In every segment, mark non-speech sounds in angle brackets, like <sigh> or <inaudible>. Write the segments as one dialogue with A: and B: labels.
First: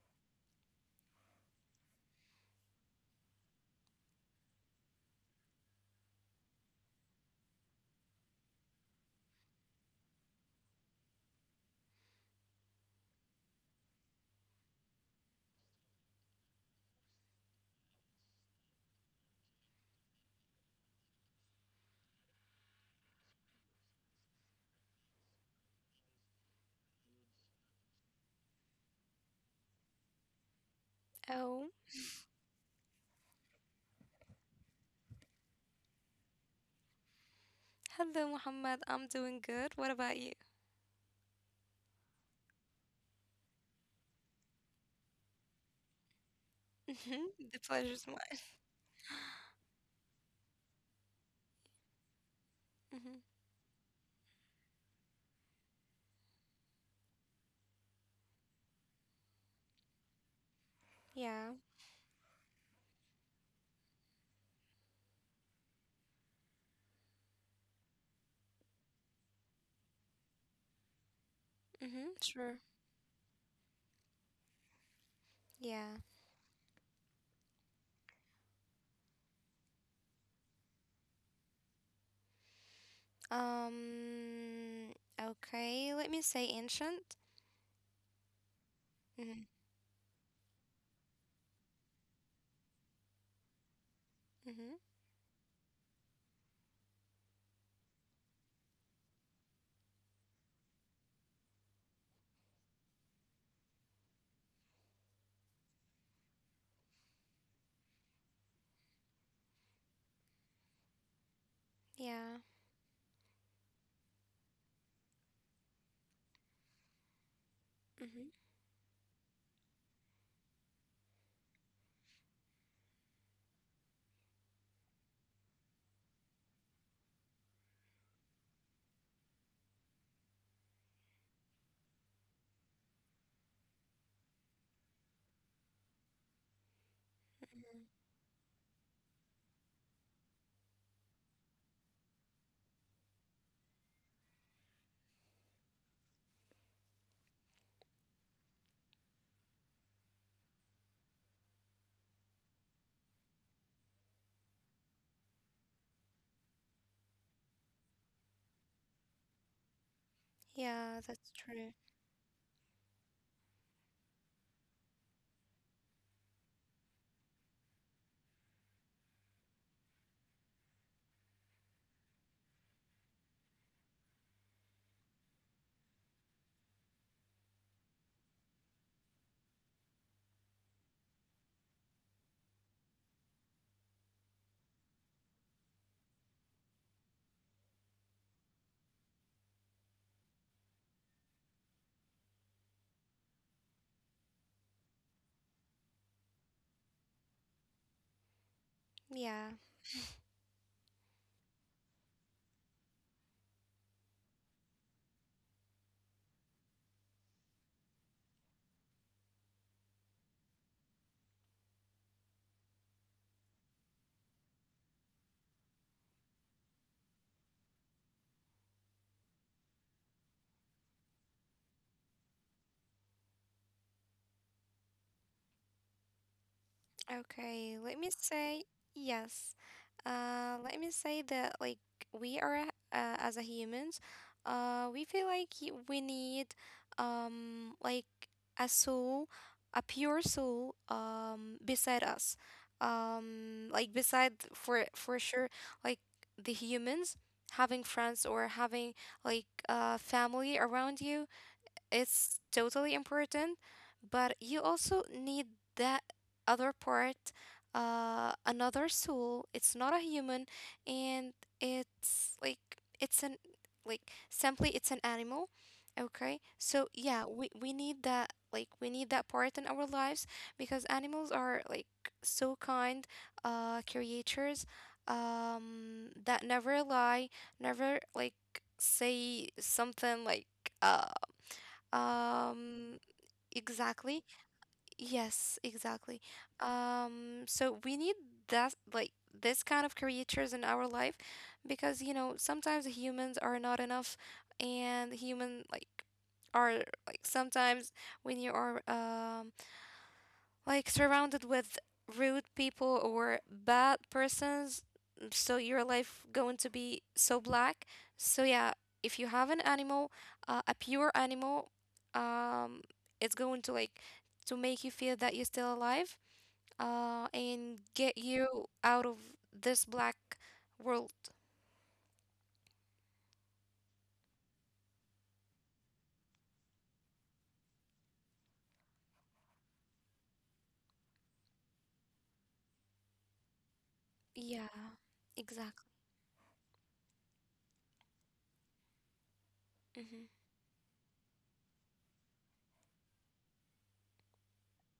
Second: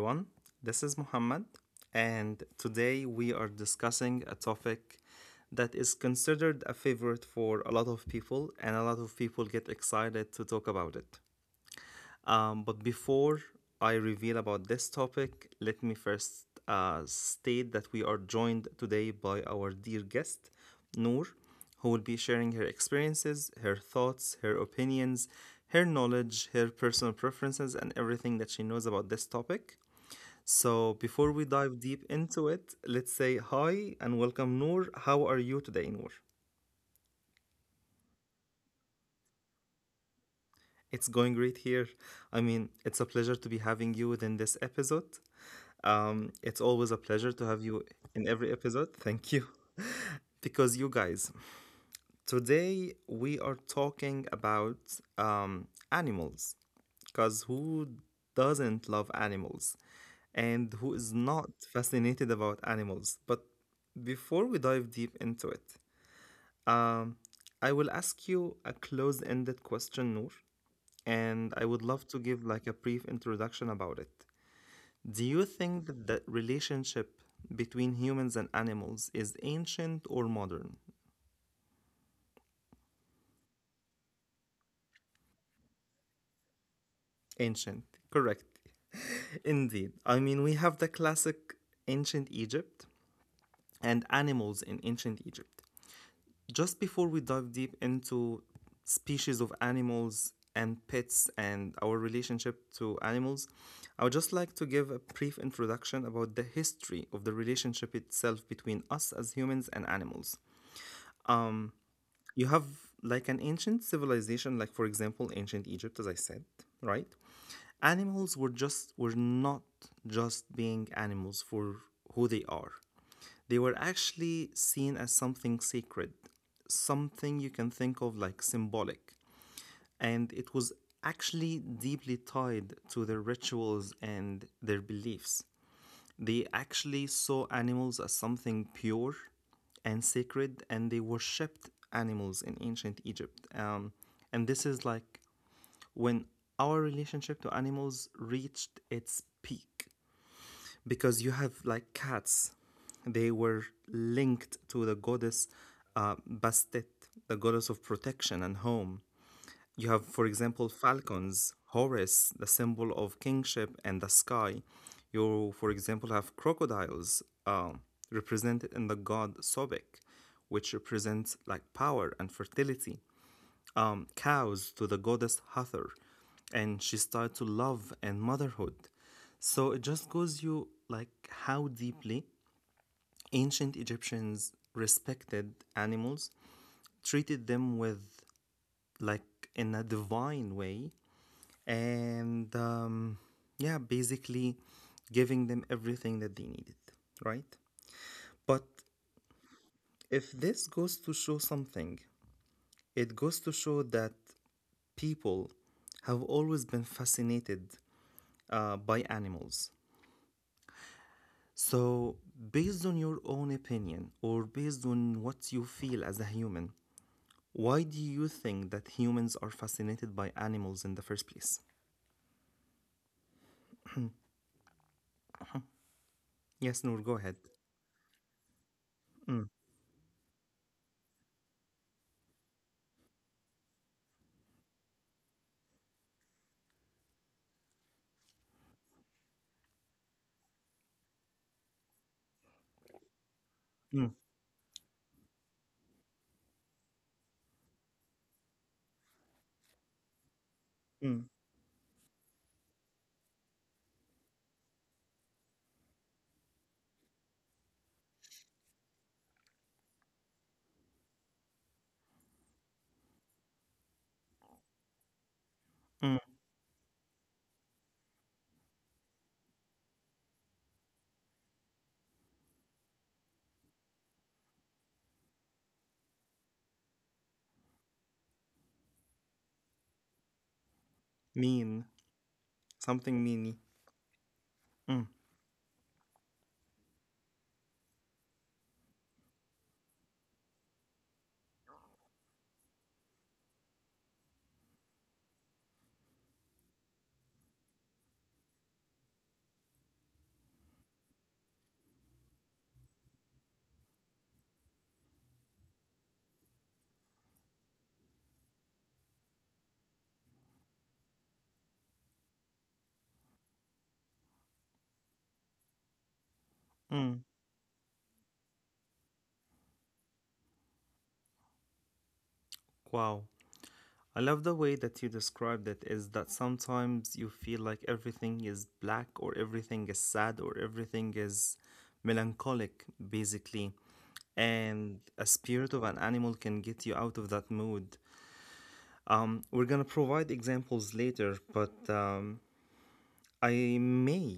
A: everyone. This is Muhammad, and today we are discussing a topic that is considered a favorite for a lot of people, and a lot of people get excited to talk about it. But before I reveal about this topic, let me first state that we are joined today by our dear guest, Noor, who will be sharing her experiences, her thoughts, her opinions, her knowledge, her personal preferences, and everything that she knows about this topic. So
B: Oh,
A: before we dive deep into it, let's say hi and welcome Noor. How are you today, Noor?
B: hello, Muhammad. I'm doing good. What about you?
A: It's going great here. I mean, it's a pleasure to be having you within this episode. Um, it's
B: The
A: always a
B: pleasure's
A: pleasure to
B: mine.
A: have you in every episode. Thank you. <laughs> Because you guys,
B: Hmm.
A: today we are talking about animals. Because who doesn't love animals? And who
B: Yeah.
A: is not fascinated about animals? But before we dive deep into it, um, I will ask you a closed ended question, Noor, and I
B: Hmm.
A: would love to
B: Sure.
A: give like a brief introduction about it. Do you
B: Yeah.
A: think that the relationship between humans and animals is ancient or modern?
B: Um. Okay. Let me say ancient.
A: Ancient, correct.
B: Mm-hmm.
A: <laughs> Indeed. I mean, we have the classic ancient Egypt and
B: Mm-hmm.
A: animals in ancient Egypt. Just before we dive deep into species of animals and pets and our relationship to animals, I would just like to give a brief introduction about the history of the relationship itself between us as humans and animals.
B: Yeah.
A: You have like an ancient civilization, like for example ancient Egypt, as I said, right?
B: Mm-hmm.
A: Animals were just were not just being animals for who they are. They were actually seen as something sacred, something you can think of like symbolic, and it was actually deeply tied to their rituals and their beliefs. They actually
B: Mm-hmm.
A: saw animals as something pure and sacred, and they worshipped animals in ancient Egypt. And this is like when our relationship to animals reached its peak, because you have like cats, they were linked to the goddess Bastet, the goddess of protection and home. You have, for
B: Yeah,
A: example,
B: that's true.
A: falcons, Horus, the symbol of kingship and the sky. You, for example, have crocodiles represented in the god Sobek, which represents like power and fertility. Cows to the goddess Hathor, and she's tied to love and motherhood. So it just goes you like how deeply ancient Egyptians respected animals, treated them with like in a divine way, and yeah, basically giving them everything that they needed, right? But
B: Yeah.
A: if this goes to show something, it goes to show that people have always been fascinated by animals. So, based on your own opinion or based on what you feel as a human, why do you think that humans are fascinated by animals in the first place? Yes, Noor,
B: Okay,
A: go
B: let
A: ahead.
B: me say yes. Let me say that, like, we are, as a humans, we feel like, we need, like, a soul, a pure soul, beside us, like, beside,
A: Mm,
B: for sure, like the humans having friends or having like family around you,
A: mm,
B: it's totally important, but you also need that other part, another soul. It's not a human, and it's like, it's an like, simply, it's an animal. Okay,
A: mm.
B: so yeah, we need that, like, we need that part in our lives because animals are like so kind, creatures, that never lie, never like say something like uh
A: Mean.
B: um,
A: Something
B: exactly.
A: meany.
B: Yes,
A: Mm.
B: exactly. So we need that, like, this kind of creatures in our life because, sometimes humans are not enough, and human, like, are like sometimes when you are like surrounded with rude people or bad persons. So your life going to be so black, so yeah, if you have an animal, a pure animal, um it's going to like to make you feel that you're still alive,
A: Mm,
B: and get you out of this black world.
A: wow. I love the way that you described it is that sometimes you feel like everything is black or everything is sad or everything is melancholic, basically.
B: Yeah.
A: And a
B: Exactly.
A: spirit of an animal can get you out of that mood. We're
B: Mhm.
A: gonna provide examples later, but I may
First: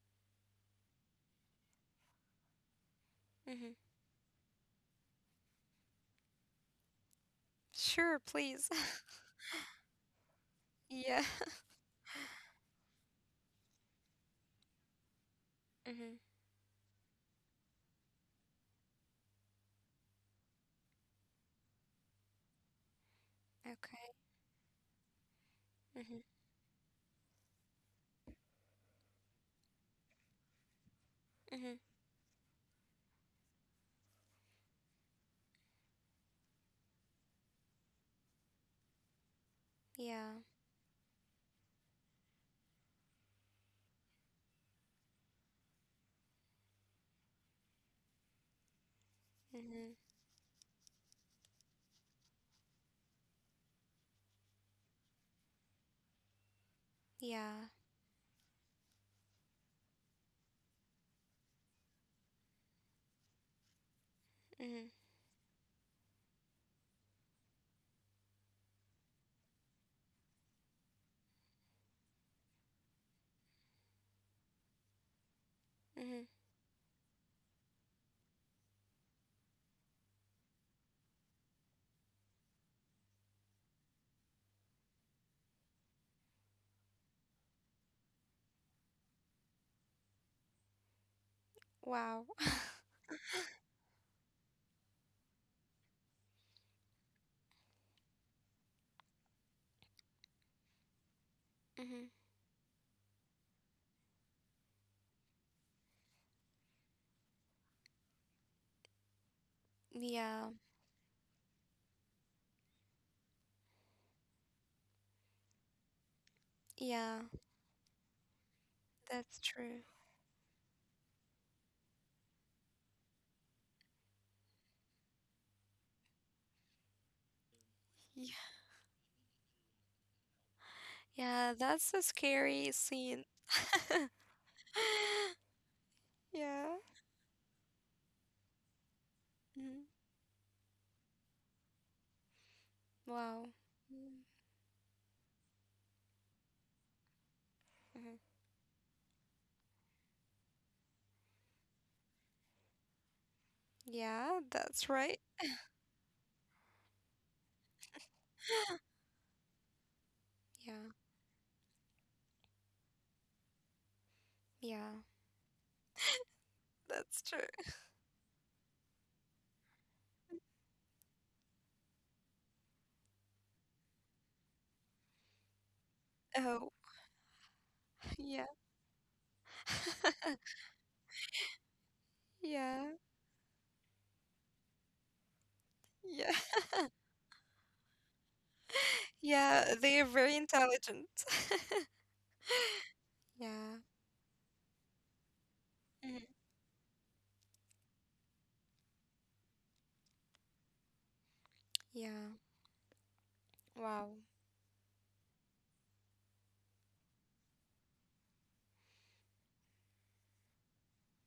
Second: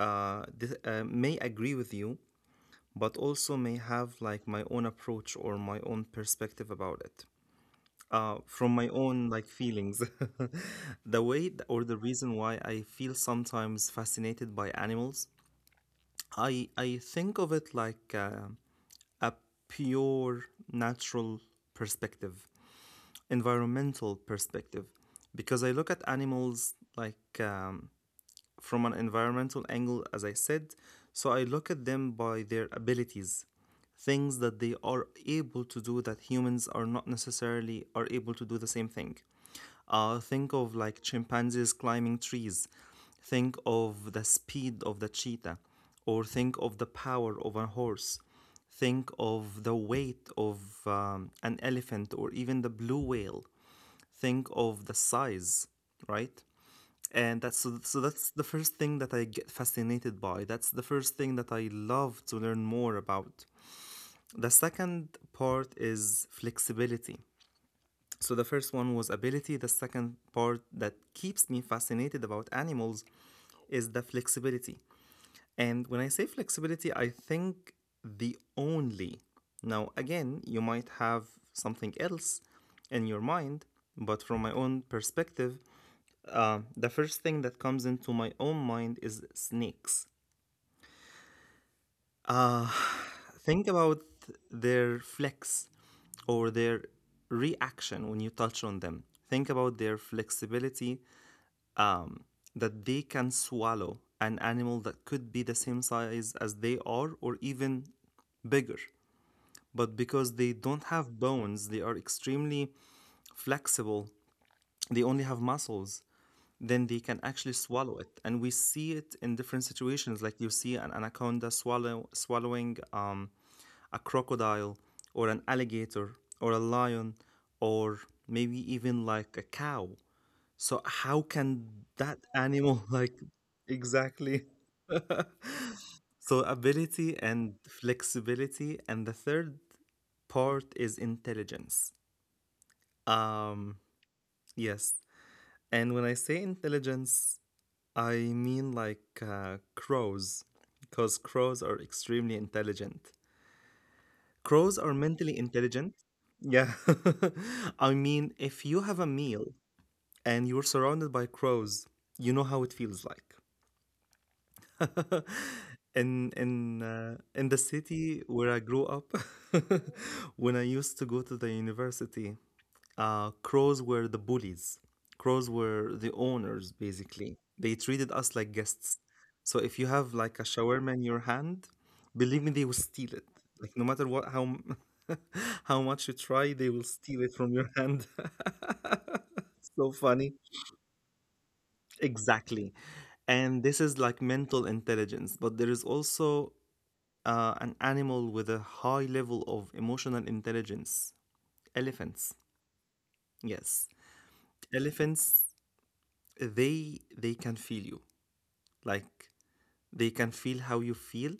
A: may agree with you, but also
B: Mhm.
A: may have like my own approach or my own perspective about it.
B: Sure,
A: From
B: please.
A: my own like feelings.
B: <laughs>
A: <laughs> the
B: Yeah.
A: way th-
B: <laughs>
A: or The reason why I feel sometimes fascinated by animals,
B: Mhm.
A: I think of it like a pure, natural perspective, environmental
B: Okay.
A: perspective, because I look at
B: Mhm.
A: animals like um, from an environmental angle, as I said. So I look at
B: Mhm.
A: them by their abilities, things that they are able to do that humans are not necessarily are able to do the same thing. Think
B: Yeah.
A: of like chimpanzees climbing trees, think of the speed of the cheetah, or think of the power of a horse. Think of the
B: Mhm.
A: weight of an elephant or even the blue whale. Think of the size, right? And that's so,
B: Yeah.
A: so that's the first thing that I get fascinated by. That's the first thing that I love to learn more about. The
B: Mhm.
A: second part is flexibility. So the first one was ability. The second part that keeps me fascinated about animals is the flexibility. And when I say
B: Mhm.
A: flexibility, I think the only. Now, again, you might have something else in your mind, but from my own perspective, the first thing that comes into my own mind is snakes.
B: Wow.
A: Uh,
B: <laughs>
A: think about their flex or their reaction when you touch on them. Think about their flexibility,
B: Mhm.
A: um, that they can swallow an animal that could be the same size as they are or even bigger. But because they
B: Yeah.
A: don't have bones, they are extremely flexible. They only have muscles. Then they can
B: Yeah.
A: actually swallow it. And we see it in
B: That's
A: different
B: true.
A: situations, like you see an anaconda swallowing a crocodile or an alligator or a lion or
B: Yeah.
A: maybe even like a cow. So, how can
B: Yeah. That's a
A: that animal,
B: scary
A: <laughs> like,
B: scene. <laughs>
A: exactly? So,
B: Yeah.
A: ability and flexibility. And the third
B: Mhm.
A: part is intelligence.
B: Wow.
A: Um, yes. And when I say intelligence, I
B: Mm-hmm.
A: mean like crows, because crows are extremely intelligent.
B: Yeah.
A: Crows are
B: That's right.
A: mentally intelligent. Yeah. <laughs> I mean, if you have a
B: <gasps>
A: meal and you're
B: Yeah.
A: surrounded by crows, you know how it feels like.
B: Yeah.
A: <laughs> in in uh,
B: That's
A: in the
B: true.
A: city where I grew up, <laughs> when I used to go to the university, crows were the bullies. Crows were the owners,
B: Oh.
A: basically. They treated us like
B: Yeah.
A: guests. So if you have like a
B: <laughs>
A: shawarma in your hand, believe me, they will
B: Yeah.
A: steal it. Like no matter what, <laughs> how much you
B: Yeah.
A: try, they
B: <laughs>
A: will steal it from your hand.
B: Yeah.
A: <laughs> So
B: They are
A: funny.
B: very intelligent. <laughs>
A: Exactly. And
B: Yeah.
A: this is like mental intelligence, but there is
B: Mhm.
A: also an animal with a high level of emotional intelligence.
B: Yeah.
A: Elephants. Yes.
B: Wow.
A: Elephants, they can feel you, like they can feel how you feel,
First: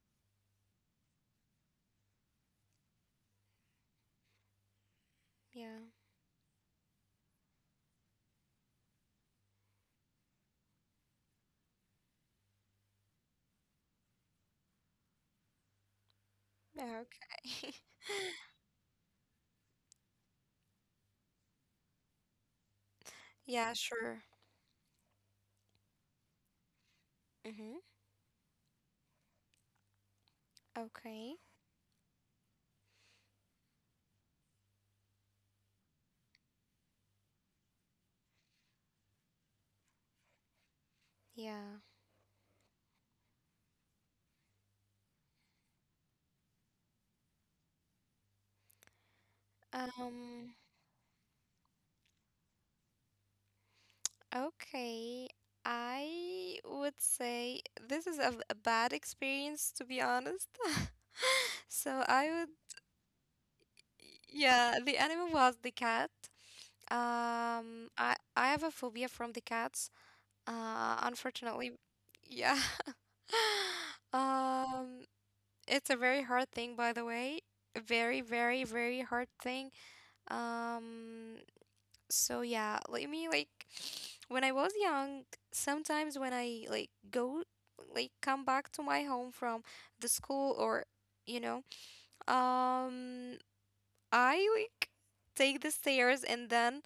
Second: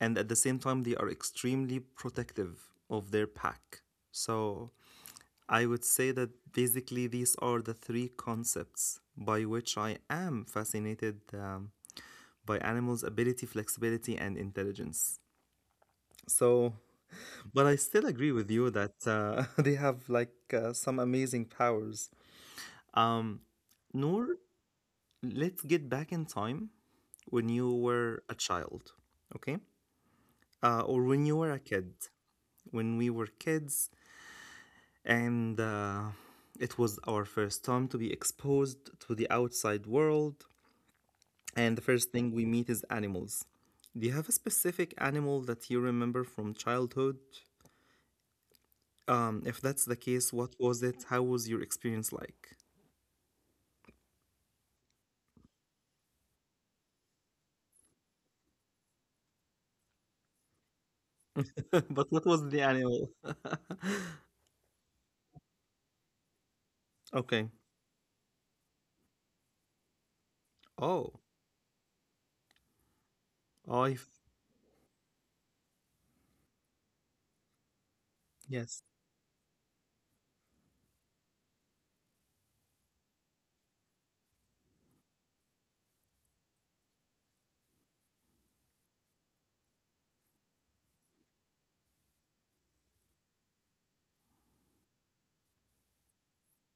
A: and at the same time they are extremely protective of their pack. So I would
B: Yeah.
A: say that basically these are the three concepts by which I am fascinated by animals: ability, flexibility, and intelligence. So,
B: Yeah,
A: but I
B: okay. <laughs>
A: still agree with you that <laughs> they have like some amazing powers.
B: Yeah. Sure.
A: Noor, let's get back in time when you
B: Mhm.
A: were a child, okay? Or when
B: Okay.
A: you were a kid, when we were kids, and it was our first time to be exposed to the outside world,
B: Yeah.
A: and the first thing we meet is animals. Do you have a specific animal that you remember from childhood? If that's the case,
B: Um,
A: what was it? How was your experience like?
B: okay. I would say this is a bad experience, to be honest. <laughs>
A: <laughs>
B: So
A: But
B: I
A: what
B: would,
A: was the animal? <laughs>
B: yeah, the animal was the cat.
A: Okay.
B: I have a phobia from the cats.
A: Oh,
B: Unfortunately, yeah. <laughs>
A: oh,
B: Um, it's a very hard thing, by the way. Very, very,
A: yes.
B: very hard thing. Um, So yeah, let me like when I was young, sometimes when I like go like come back to my home from the school or you know, um I like take the stairs, and then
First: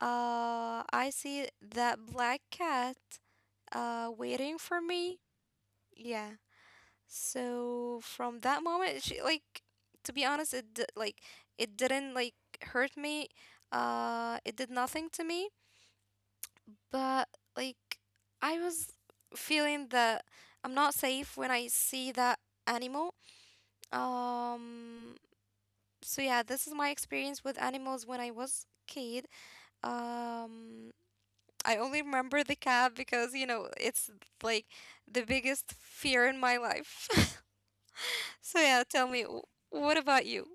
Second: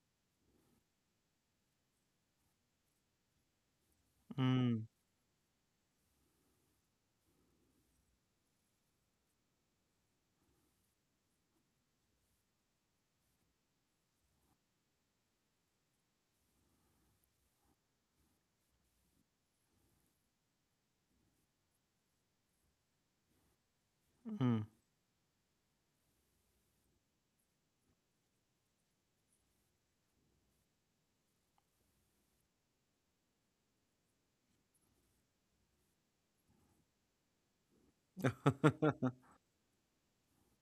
B: I see that black cat waiting for
A: Mm,
B: me. Yeah. So from that moment she like to be honest, it didn't like hurt me. It did nothing to me. But like I was feeling that I'm not safe when I see that animal.
A: mm. <laughs>
B: Um so yeah, this is my experience with animals when I was kid. Um I only remember the cat because it's like the biggest fear in my life. <laughs> So yeah, tell me, what about you?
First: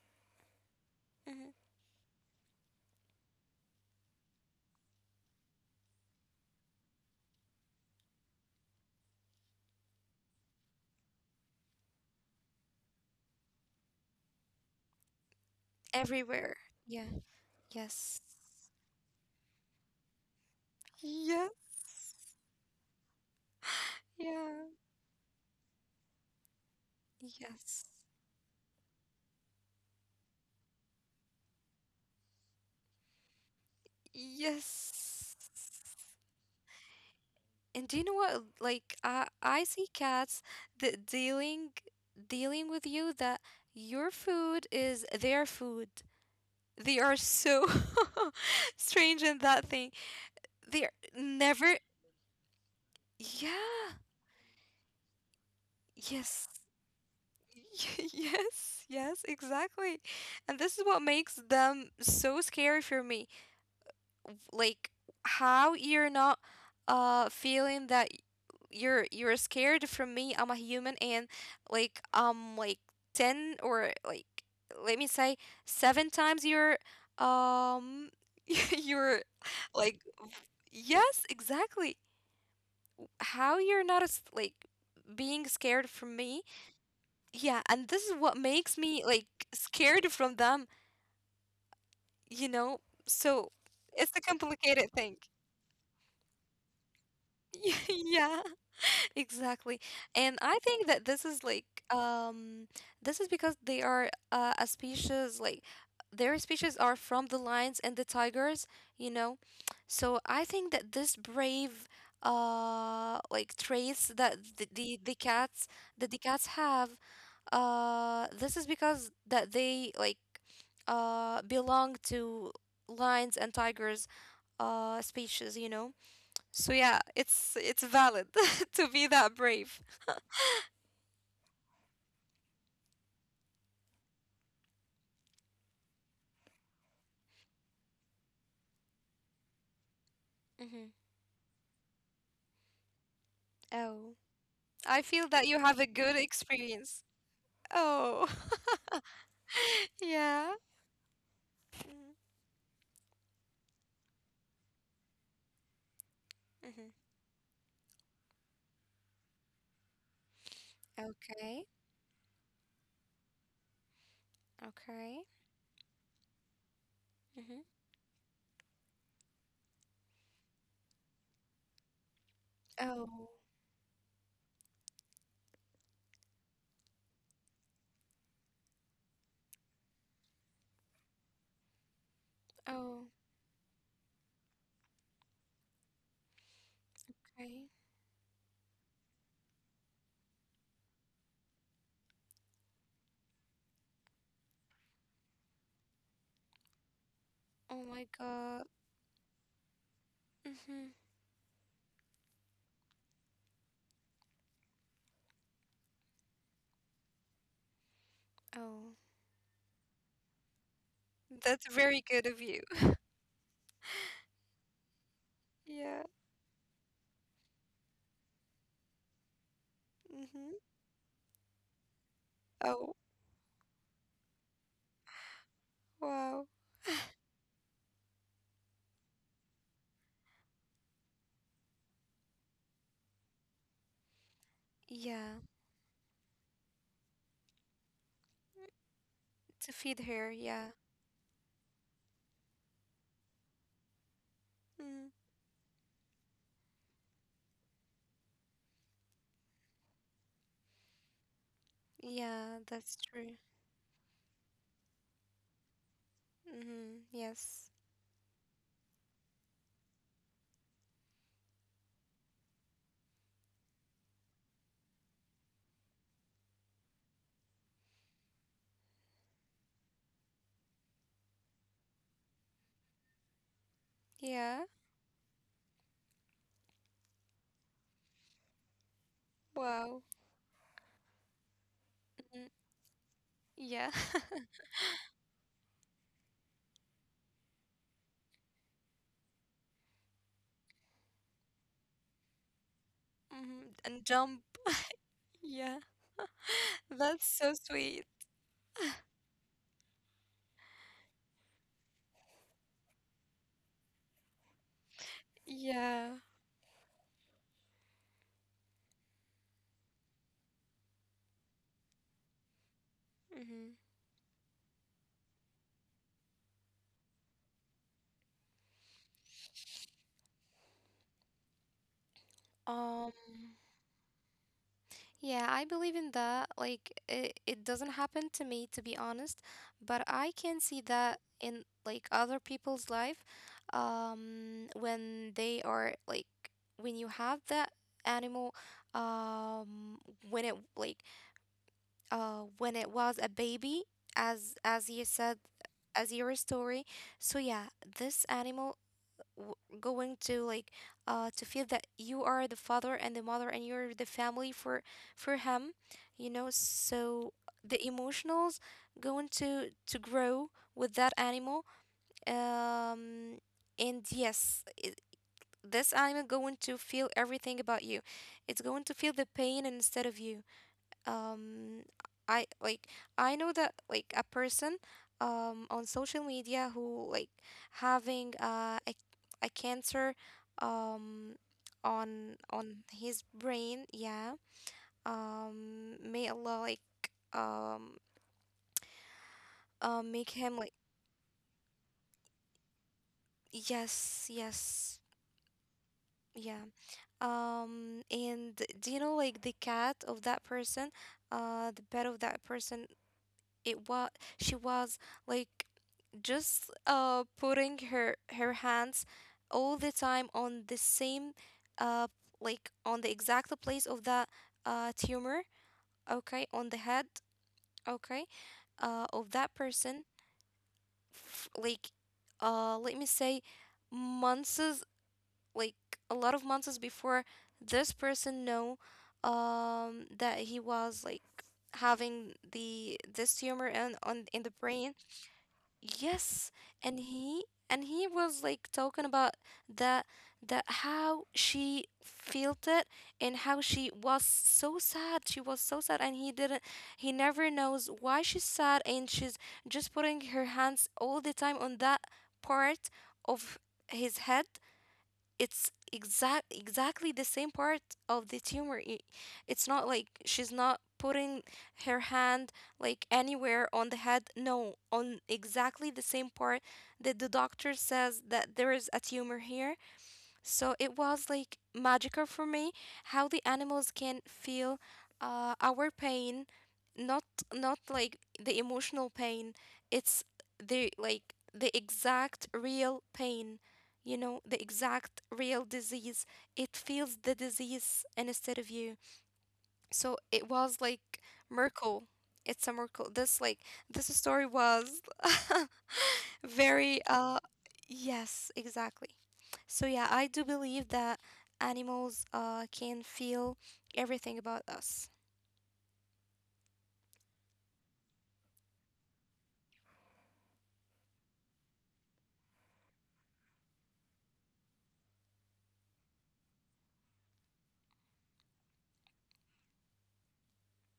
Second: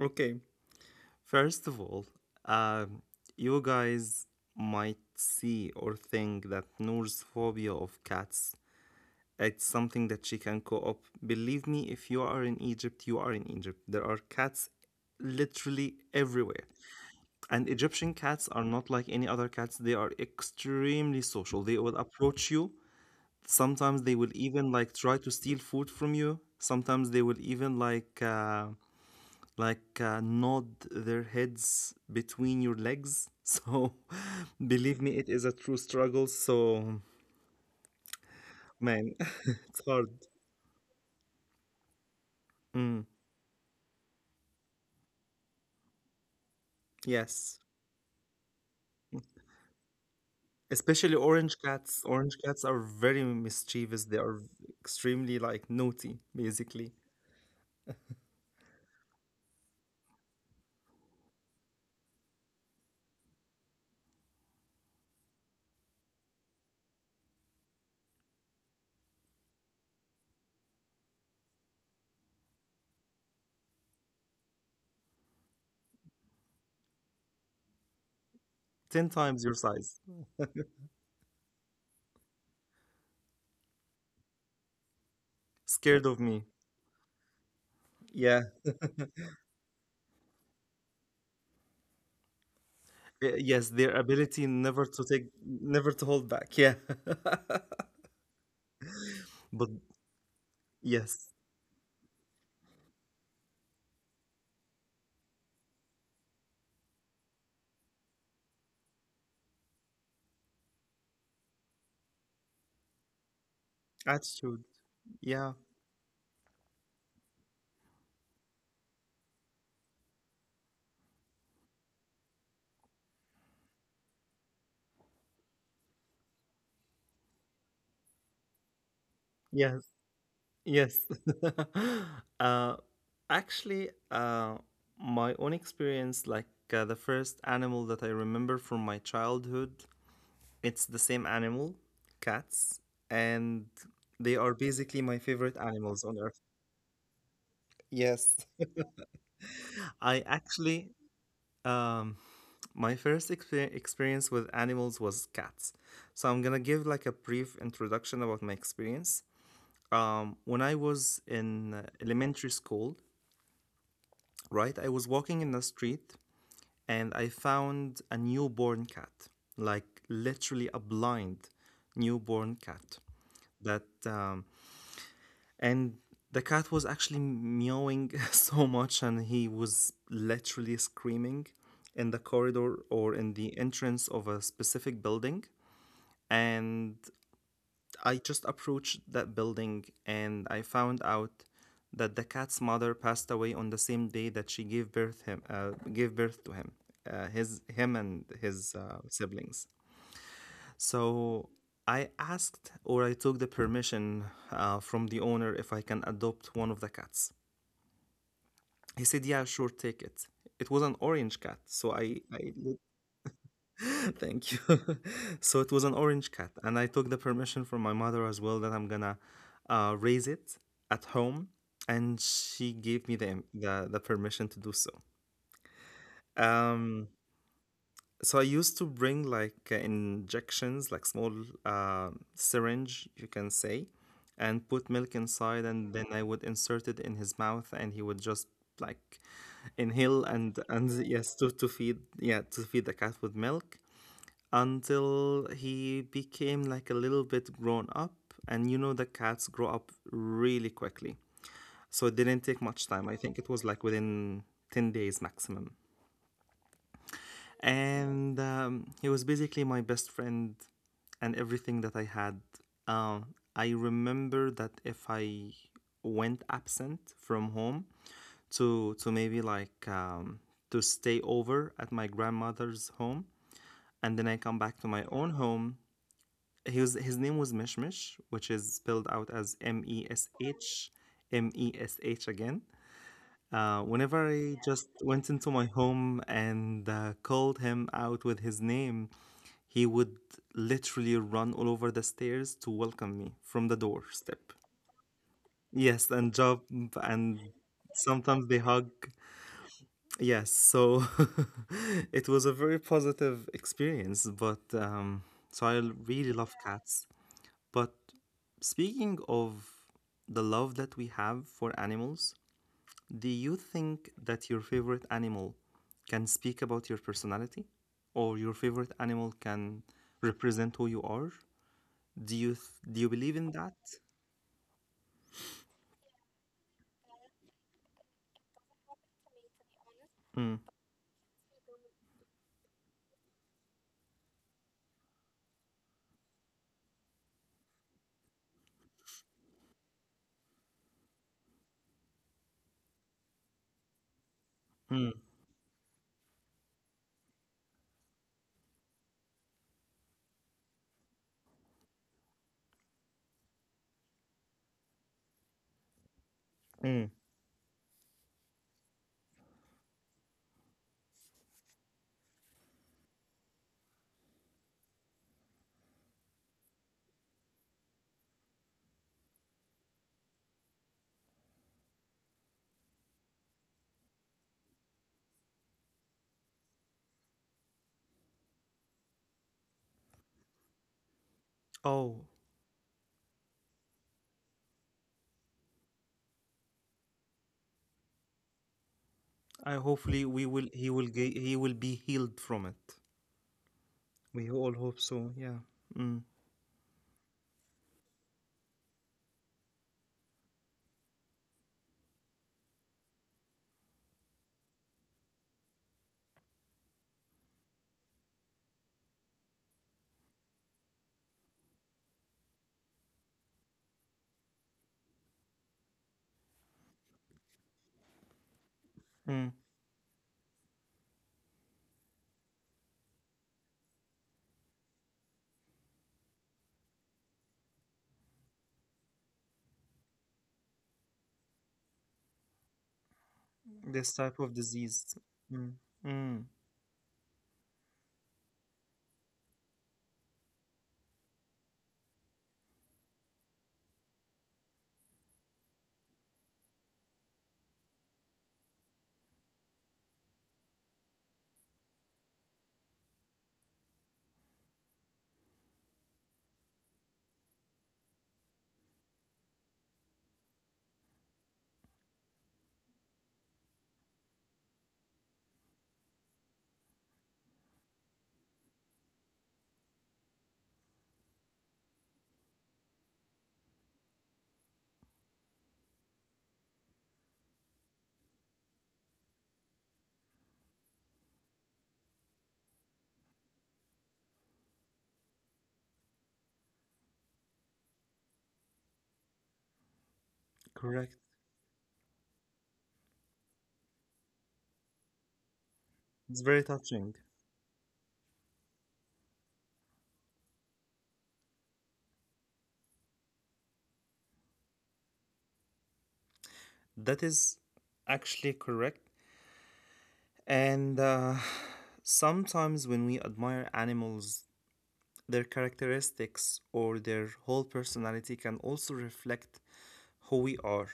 A: Okay.
B: Mhm.
A: First of all, um, you guys might see or think that Noor's phobia of cats, it's something that she can co-op. Believe me, if you are in Egypt, you are in Egypt. There are cats literally
B: Everywhere.
A: everywhere.
B: Yeah.
A: And Egyptian
B: Yes.
A: cats are not like any other cats. They are extremely social. They will
B: Yes.
A: approach you. Sometimes they will
B: Yeah.
A: even like try to steal food from you. Sometimes they will even
B: Yes.
A: like nod their heads between your legs. So, <laughs> believe me, it
B: Yes.
A: is a true struggle. So,
B: And do you know what? Like
A: man,
B: I
A: <laughs>
B: I
A: it's
B: see
A: hard.
B: cats that dealing with
A: Mm,
B: you, that your food is their food. They are
A: yes.
B: so <laughs> strange in that thing. They're
A: Especially orange
B: never
A: cats. Orange cats are very
B: Yeah.
A: mischievous. They are extremely like
B: Yes.
A: naughty,
B: <laughs>
A: basically.
B: Yes, yes, exactly. And this is what makes them so scary for me. Like, how you're not feeling that you're scared from me, I'm a human, and like, like, 10, or like, let me say, seven times your um <laughs> your,
A: 10 times your
B: like,
A: size.
B: yes, exactly, how you're not as like being scared from
A: Scared of
B: me.
A: me.
B: Yeah, and this is what
A: Yeah.
B: makes me like scared from them, you know
A: Y-
B: so
A: Yes, their
B: it's a
A: ability never
B: complicated
A: to
B: thing.
A: take, never to hold back. Yeah.
B: <laughs> Yeah.
A: <laughs> But
B: Exactly. And I think that this
A: yes,
B: is like um this is because they are, a species, like their species are from the lions and the tigers, you know. So I think that this brave like traits
A: attitude. Yeah.
B: that the cats have, this is because that they, belong to lions and tigers species. So yeah, it's valid <laughs> to be that brave.
A: Yes. Yes. <laughs> uh, actually, my own experience, like the first animal that I remember from my childhood, it's
B: Mm-hmm.
A: the same animal, cats, and
B: Oh,
A: they are
B: I
A: basically my
B: feel that you
A: favorite
B: have a
A: animals
B: good
A: on earth.
B: experience. Oh,
A: Yes.
B: <laughs>
A: <laughs> I
B: yeah.
A: actually, um, my first experience with animals was cats. So I'm gonna give
B: Mm-hmm.
A: like a brief introduction about my experience. When I was
B: Okay.
A: in elementary school, right? I
B: Okay.
A: was walking in the street and I
B: Mm-hmm.
A: found a newborn cat, like literally a blind newborn cat.
B: Oh.
A: That and the cat was actually meowing <laughs> so much, and he was literally screaming in the corridor
B: Oh.
A: or in the entrance of a specific building. And
B: Okay.
A: I just approached that building and I found out that the cat's mother passed away on the same day that she gave birth to him, his
B: Oh
A: him
B: my
A: and
B: God.
A: his siblings.
B: Mm-hmm.
A: So I asked or I took the permission from the owner if I can adopt one of the cats.
B: Oh,
A: He said, "Yeah, sure, take it." It was an orange cat,
B: that's
A: so
B: very good of
A: I
B: you. <laughs>
A: Thank you. <laughs> So it was an
B: Yeah.
A: orange cat, and I took the permission from my mother as well that I'm gonna raise it
B: Mm-hmm.
A: at home, and she
B: Oh.
A: gave me the permission to do so.
B: Wow.
A: Um, so I used to bring like injections, like small uh, syringe, you can say, and put milk
B: Yeah.
A: inside, and then I would insert it in his mouth, and he would just like
B: To feed
A: inhale
B: her.
A: and
B: Yeah.
A: and <laughs> yes to feed, yeah, to feed the cat with milk
B: Mm.
A: until he became like a little bit grown up. And you know, the cats grow up really quickly. So it didn't
B: Yeah.
A: take much
B: That's
A: time. I
B: true.
A: think it was like within 10 days maximum.
B: Mm-hmm. Yes.
A: And he was basically my best friend and everything that I had. Um, I remember that if I went absent from home to maybe like to stay over at my grandmother's home, and then I come
B: Yeah.
A: back to my own home, he was his name was Mishmish, which is spelled out as M
B: Wow.
A: E S H M E S H
B: Mm-hmm.
A: again.
B: Yeah.
A: Whenever
B: <laughs>
A: I just went into my home and called him out with his name, he would literally run all over the stairs to welcome me
B: Mm-hmm.
A: from the
B: And jump.
A: doorstep.
B: Yeah.
A: Yes, and jump,
B: That's
A: and
B: so sweet.
A: sometimes they hug. Yes, so <laughs> it was a very positive experience, but I
B: Yeah.
A: really love cats. But speaking of the love that we have for animals, do you
B: hmm
A: think that your favorite animal can speak about your personality or your favorite animal can represent who you are? Do
B: Um,
A: you believe in that?
B: yeah, I believe in that. Like, it doesn't happen to me, to be honest, but I can
A: Mm,
B: see that in like other people's life, when they are like when you have that animal, um, when it was a baby, as you
A: mm,
B: said, as your story. So yeah, this animal, going to like to feel that you are the father and the mother, and you're the family for him,
A: mm.
B: so the emotionals going to grow with that animal. um and yes, this animal going to feel everything about you. It's going to feel the pain instead of you. um I like I know that like a person on social media who like having a cancer um
A: Oh,
B: on his brain, yeah. May Allah, like, um
A: I hopefully
B: make
A: we
B: him,
A: will
B: like,
A: he will be healed from it.
B: yes,
A: We all
B: yes.
A: hope so. Yeah. Mm,
B: Yeah. And do you know, like, the cat of that person, the pet of that person it was she was like just putting her hands all the time on the same uh like on the exact place of that tumor, okay, on the head, okay, of
A: mm.
B: that person, like, let me say months, like, a lot of months before this person know that he was like having the this tumor and
A: This
B: on
A: type
B: in the
A: of
B: brain.
A: disease. Mm, mm.
B: Yes, and he and he was like talking about the the how she felt it, and how she was so sad. She was so sad, and he never knows why she's sad, and she's just putting her hands all the time on that part of his head. It's exactly the same part of the tumor. It's not like, she's not putting her hand like anywhere on the head. No, on exactly the same part that the doctor says that there is a tumor here. So it was like magical for me how the animals can feel, our pain, not not like the emotional pain. It's the exact real pain, the exact real disease. It feels the disease instead of you. So it was
A: Correct.
B: like miracle. It's a miracle. This story was
A: It's
B: <laughs>
A: very
B: Very,
A: touching.
B: uh, yes, exactly. So yeah, I do believe that animals can feel everything about us.
A: That is actually correct. And sometimes when we admire animals, their characteristics or their whole personality can also reflect who we are.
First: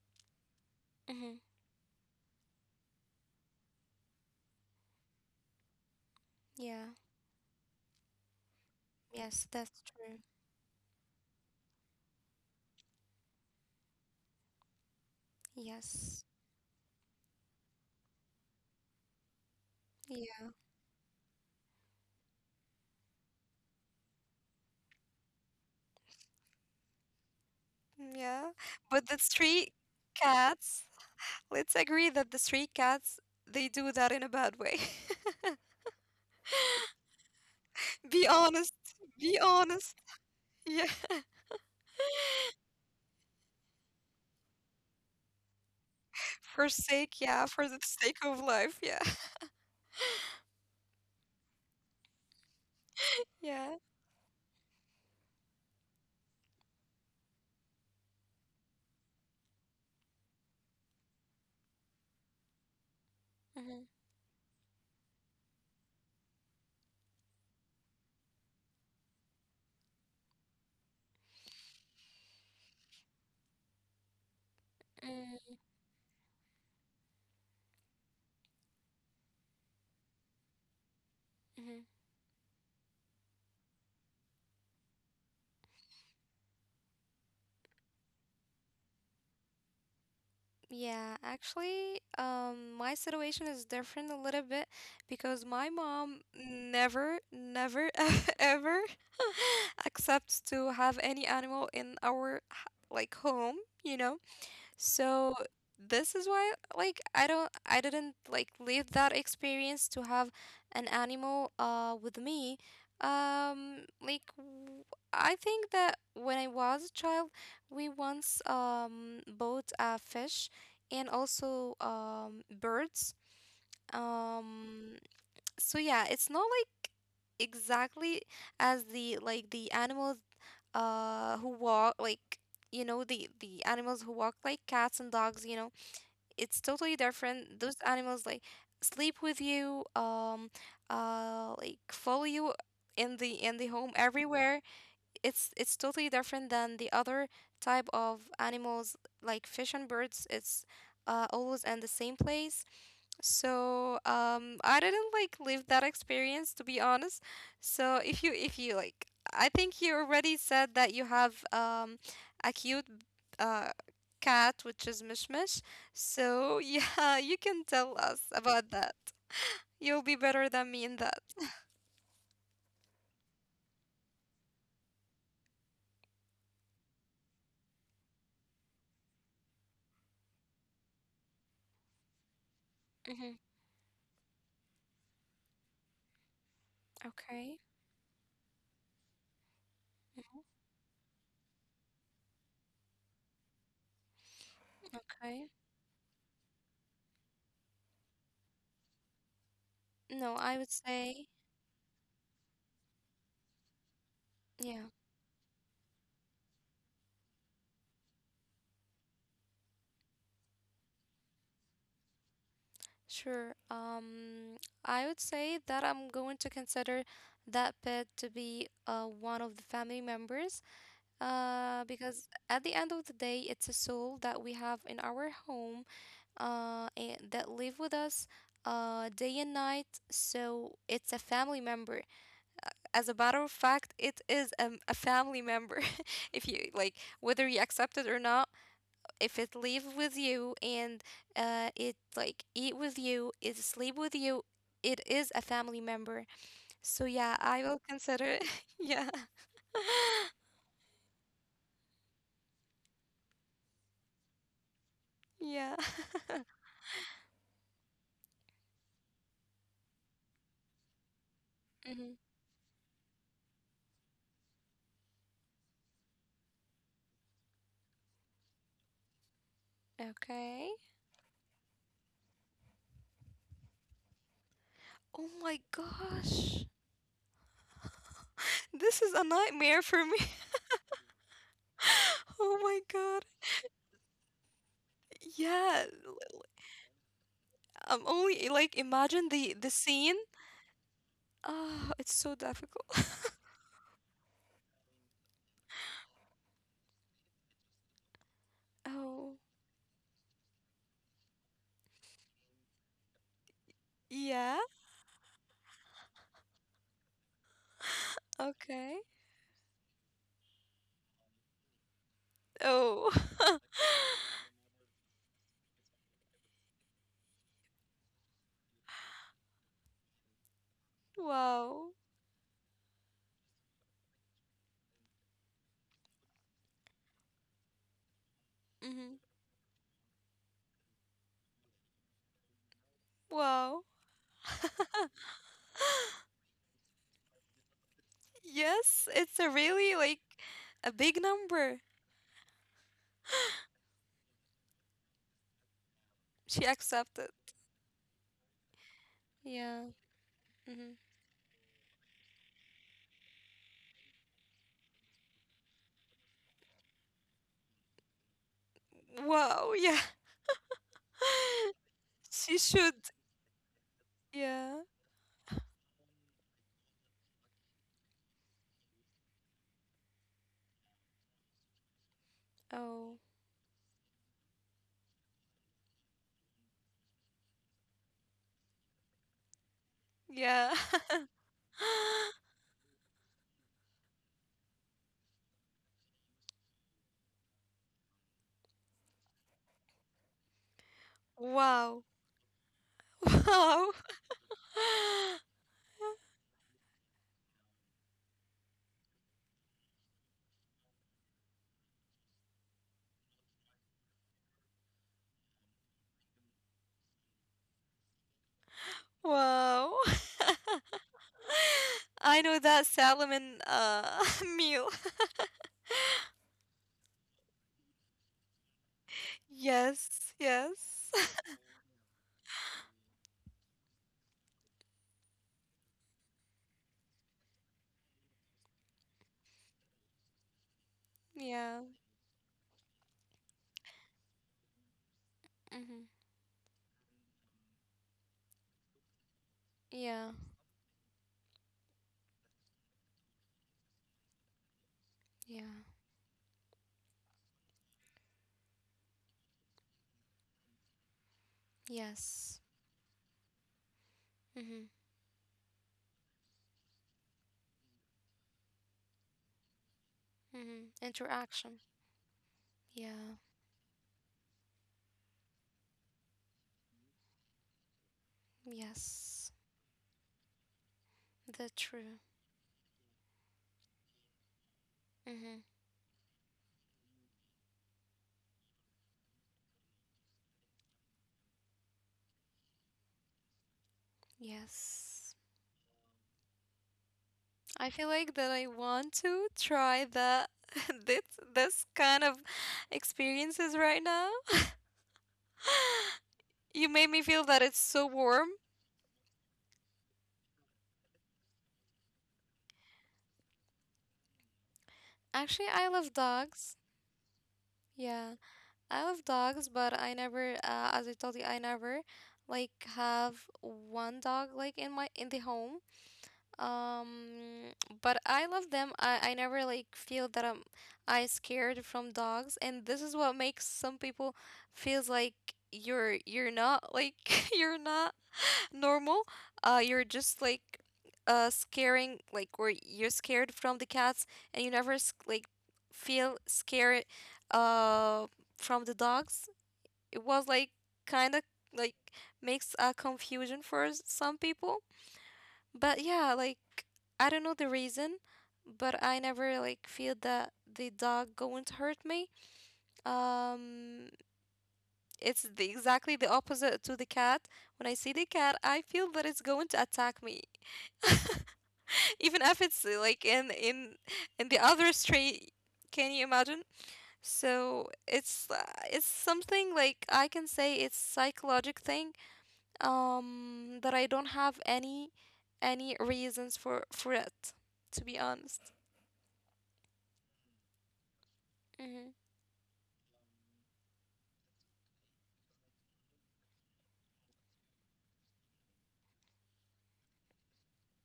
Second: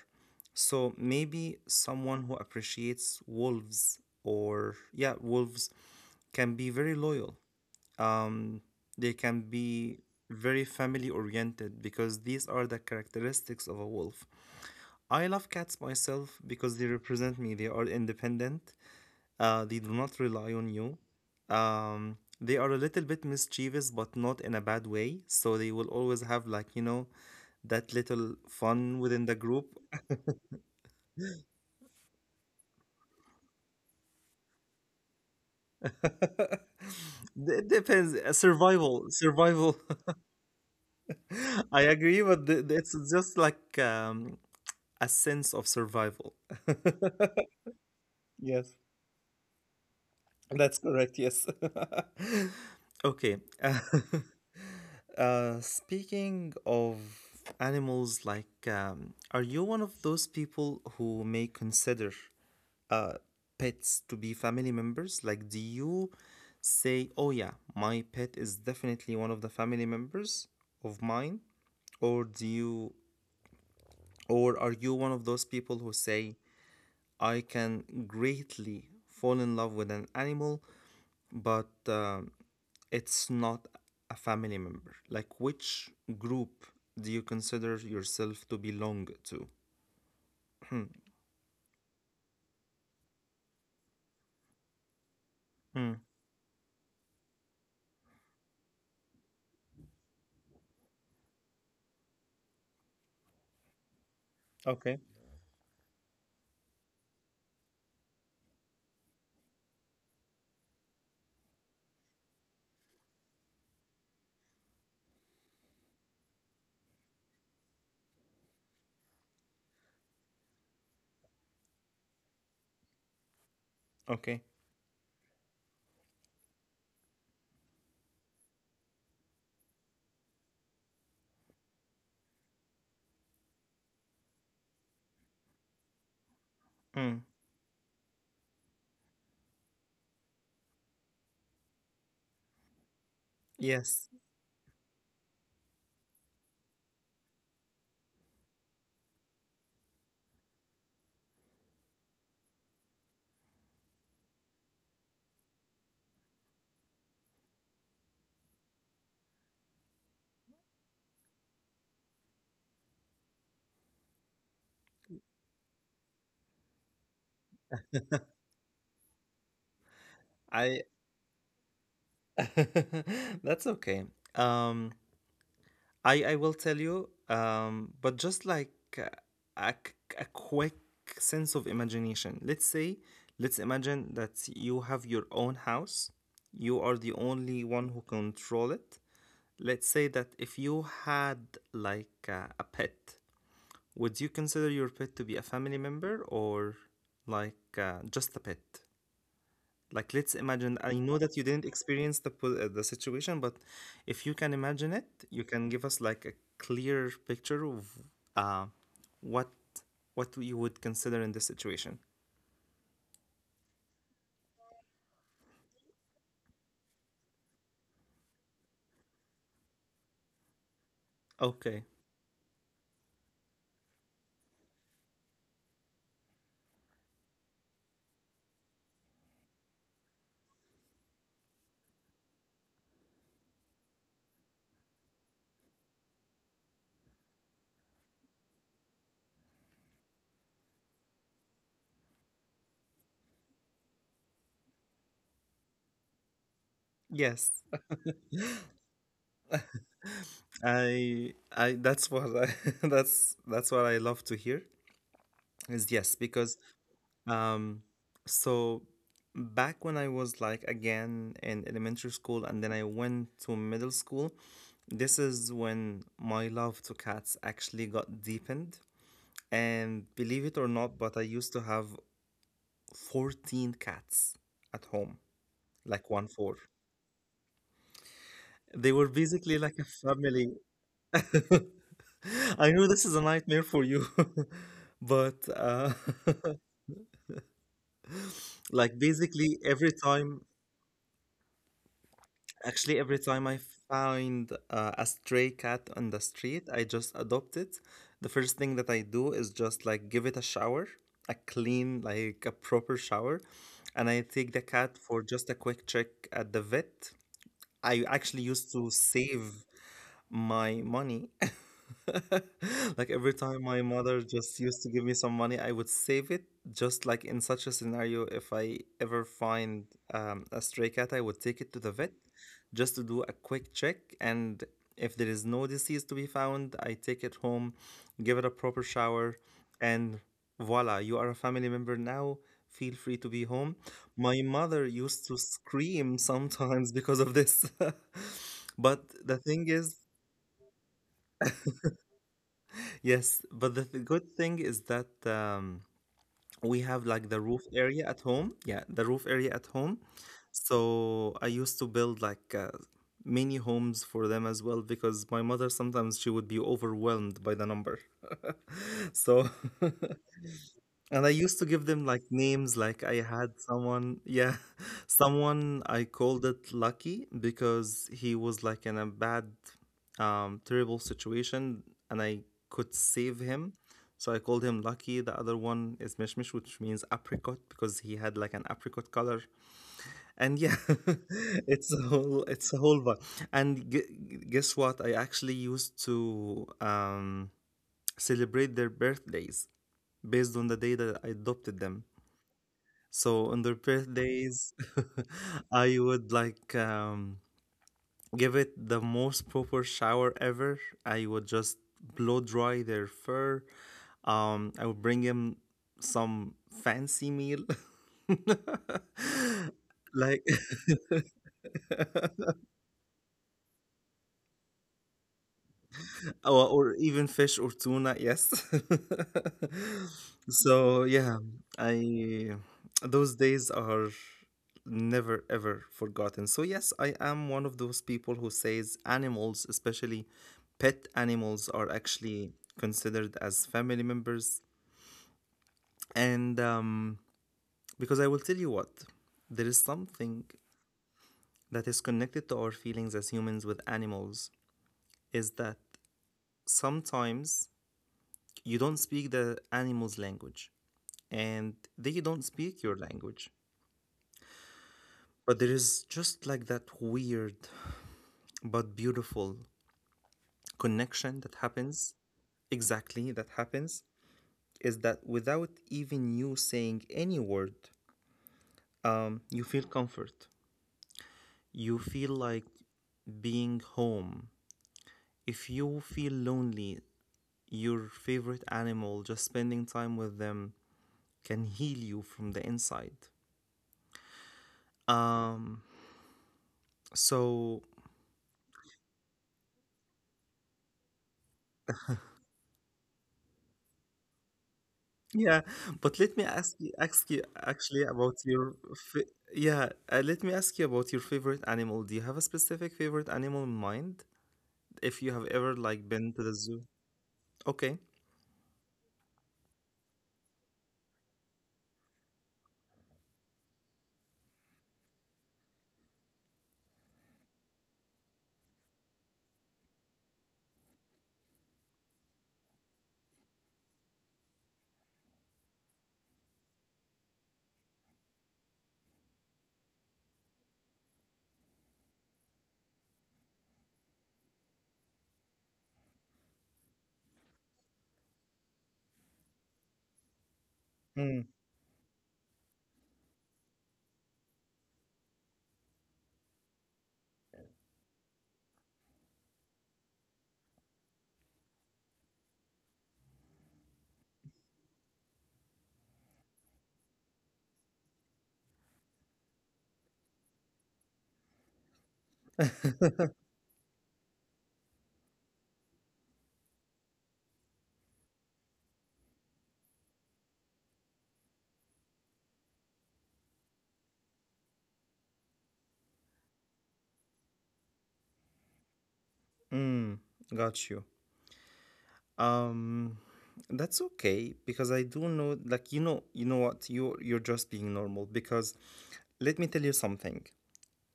A: So
B: Mm-hmm.
A: maybe someone who appreciates wolves or, yeah, wolves can be
B: Yeah.
A: very loyal. Um, they can
B: Yes, that's
A: be
B: true.
A: very family oriented because these are the characteristics of a wolf. I love cats
B: Yes.
A: myself because they represent me. They are independent. They do not
B: Yeah.
A: rely on you. They are a little bit mischievous, but not in a bad way. So they will always have like, you know, that
B: Yeah.
A: little
B: But the
A: fun within the
B: street
A: group. <laughs>
B: cats, let's agree that the street cats, they do that in a bad way. <laughs>
A: It
B: Be
A: depends.
B: honest.
A: Survival,
B: Be
A: survival.
B: honest. Yeah. <laughs>
A: <laughs> I agree, but it's just like a sense of survival.
B: For sake,
A: <laughs>
B: yeah, for the sake of
A: Yes.
B: life, yeah.
A: That's correct, yes. <laughs>
B: <laughs>
A: Okay.
B: Yeah.
A: <laughs> Speaking of animals, like, are you one of those people who may consider uh, pets to be family members? Like, do you say, oh, yeah, my pet is definitely one of the family members of mine? Or do you, or are you one of those
B: Mm-hmm.
A: people who say, I can greatly fall in love with an animal but it's not a family member. Like, which group do you consider yourself to belong to? Hmm.
B: Yeah, actually, my situation is different a little bit, because my
A: Hmm.
B: mom never, never, <laughs> ever <laughs> accepts to have any animal in our like home, you know. So this is why, like, I don't, I didn't like leave that experience to have an animal with me. Like, I think that when I was a child, we once bought a fish, and also birds.
A: Okay.
B: Um so yeah, it's not like exactly as the animals who walk, like, the animals who walk like cats and dogs. It's totally
A: Hmm.
B: different. Those animals like sleep with you, like follow you in the home
A: Yes.
B: everywhere. It's totally different than the other type of animals like fish and birds. It's always in the same place. So I didn't like live that experience, to be honest. So if you like, I think you already said that you have, a cute, uh, cat, which is Mishmish. So <laughs> yeah, you can tell us about that. You'll be better than me
A: I.
B: in that.
A: <laughs> That's okay. Um, I will tell you. But just like uh, a, a quick sense of imagination. Let's say,
B: Hmm.
A: let's imagine that you have your own house. You are the
B: Okay.
A: only one who control it. Let's say that if you had like a pet, would you consider your pet to be a
B: Okay.
A: family member or like just a pet? Like, let's
B: No, I would
A: imagine. I know
B: say,
A: that you didn't experience the the situation, but if you can
B: yeah,
A: imagine it, you can give us like a clear picture of uh, what what you would consider in this situation.
B: sure. I would say that I'm going to consider that pet to be, one of the family members.
A: Okay.
B: Because at the end of the day, it's a soul that we have in our home, and that live with us, day and night. So it's a family member. As a matter of fact, it is a family member. <laughs> If you like, whether you accept it or not, if it live with you, and it like eat with you, it sleep with you, it is a family member. So yeah,
A: Yes.
B: I will consider it. <laughs> Yeah,
A: I that's what I <laughs> that's what I love to hear is
B: yeah.
A: yes because
B: <laughs>
A: um, so back when I was like again in elementary
B: Hmm.
A: school and then I went to middle school, this is when my love to cats actually got deepened. And believe
B: Okay.
A: it or not, but I used to have 14 cats at home,
B: Oh my
A: like 1 4.
B: gosh.
A: They
B: This
A: were
B: is a
A: basically like a
B: nightmare for me.
A: family.
B: <laughs>
A: <laughs>
B: Oh
A: I
B: my
A: know this is a
B: god.
A: nightmare for you, <laughs> but
B: Yeah. I'm only
A: <laughs>
B: like
A: like
B: imagine the
A: basically
B: the
A: every
B: scene.
A: time
B: Oh, it's so difficult.
A: actually, every time I find a stray cat on the street, I just adopt it. The first thing
B: <laughs>
A: that I
B: Oh.
A: do is just like give it a shower, a clean, like a proper shower. And I take
B: Yeah.
A: the cat for just a quick check at the vet. I actually used to
B: Okay.
A: save my money. <laughs> Like
B: Oh.
A: every time
B: <laughs>
A: my mother just used to give me some money, I would save it just like in such a scenario. If I ever find a stray cat, I would take it to the
B: Wow.
A: vet just to do a quick check. And if there is no disease to be found, I take it home, give it a proper
B: hmm
A: shower, and voila, you are a family member now. Feel free to be home.
B: Wow.
A: My mother
B: <laughs>
A: used to scream sometimes because of this. <laughs> But
B: Yes,
A: the
B: it's a
A: thing is,
B: really like a big number.
A: yes, but the good thing is that
B: She
A: we have like the
B: accepted.
A: roof area at home. Yeah, the roof area at home.
B: Yeah. hmm
A: So I used to build like mini homes for them as well because my mother sometimes she would be overwhelmed by the number. <laughs> So
B: Wow.
A: <laughs>
B: Yeah.
A: and I used to
B: <laughs>
A: give them like
B: She
A: names, like
B: should.
A: I had someone, yeah,
B: Yeah.
A: <laughs> someone I called it Lucky because he was like in a bad, terrible situation and I could
B: Oh.
A: save him. So I called him Lucky. The other one is Mishmish, which means apricot because he had like an apricot color. And
B: Yeah.
A: yeah,
B: <laughs>
A: <laughs> it's a whole vibe. And guess what? I actually used to celebrate their birthdays based on the day that I adopted them.
B: Wow.
A: So on their
B: Wow. <laughs>
A: birthdays, <laughs> I would like give it the most proper shower ever. I would just blow dry their fur. I would bring him some fancy meal, <laughs>
B: Wow.
A: like
B: <laughs> I know that salmon <laughs> meal.
A: <laughs> or even fish or tuna. Yes,
B: Yes,
A: <laughs> so
B: yes.
A: yeah,
B: <laughs>
A: I, those days are never ever forgotten. So yes, I am one of those people who says animals, especially pet animals,
B: Yeah.
A: are actually considered as family members.
B: Mm-hmm.
A: And because I will tell you what, there is
B: Yeah.
A: something that is connected to our feelings as humans with animals is that
B: Yeah.
A: sometimes you don't speak the animal's language and they don't
B: Yes.
A: speak your language.
B: Mm-hmm.
A: But there is just like that weird but beautiful
B: Mm-hmm.
A: connection that
B: Interaction.
A: happens. Exactly,
B: Yeah.
A: that happens is that without even you saying any word,
B: Yes.
A: you feel comfort.
B: The
A: You
B: true.
A: feel like being home. If
B: Mm-hmm.
A: you feel lonely, your favorite animal, just spending time with them can heal you from the inside.
B: Yes.
A: Um, so
B: I feel like that I want to try that <laughs> this this kind of experiences right now.
A: yeah, but let me ask
B: You
A: you,
B: made me feel that it's
A: actually
B: so
A: about
B: warm.
A: your fa yeah, let me ask you about your favorite animal. Do you have a specific favorite animal in mind? If you have
B: Actually,
A: ever
B: I
A: like
B: love
A: been to the
B: dogs.
A: zoo? Okay.
B: Yeah, I love dogs, but I never, as I told you, I never like have one dog like in my in the home. Um, but I love them. I never like feel that I scared from dogs, and this is what makes some people feels like you're not like <laughs> you're not normal. You're just like scaring like or you're scared from the cats, and you never like feel scared uh from the dogs. It was like kind
A: Mm,
B: of like makes a confusion for some people. But yeah, like I don't know the reason, but I never like feel that the dog going to hurt me. Um, it's exactly the opposite to the cat. When I see the cat, I feel that it's going to attack me. <laughs> Even if it's like in the other street, can you imagine? So it's something like I can say it's psychological thing that I don't have any reasons for it, to be honest.
A: mm, got you.
B: Mm-hmm,
A: Um, that's okay because I do know like you know what? You you're just being normal because let me tell you something.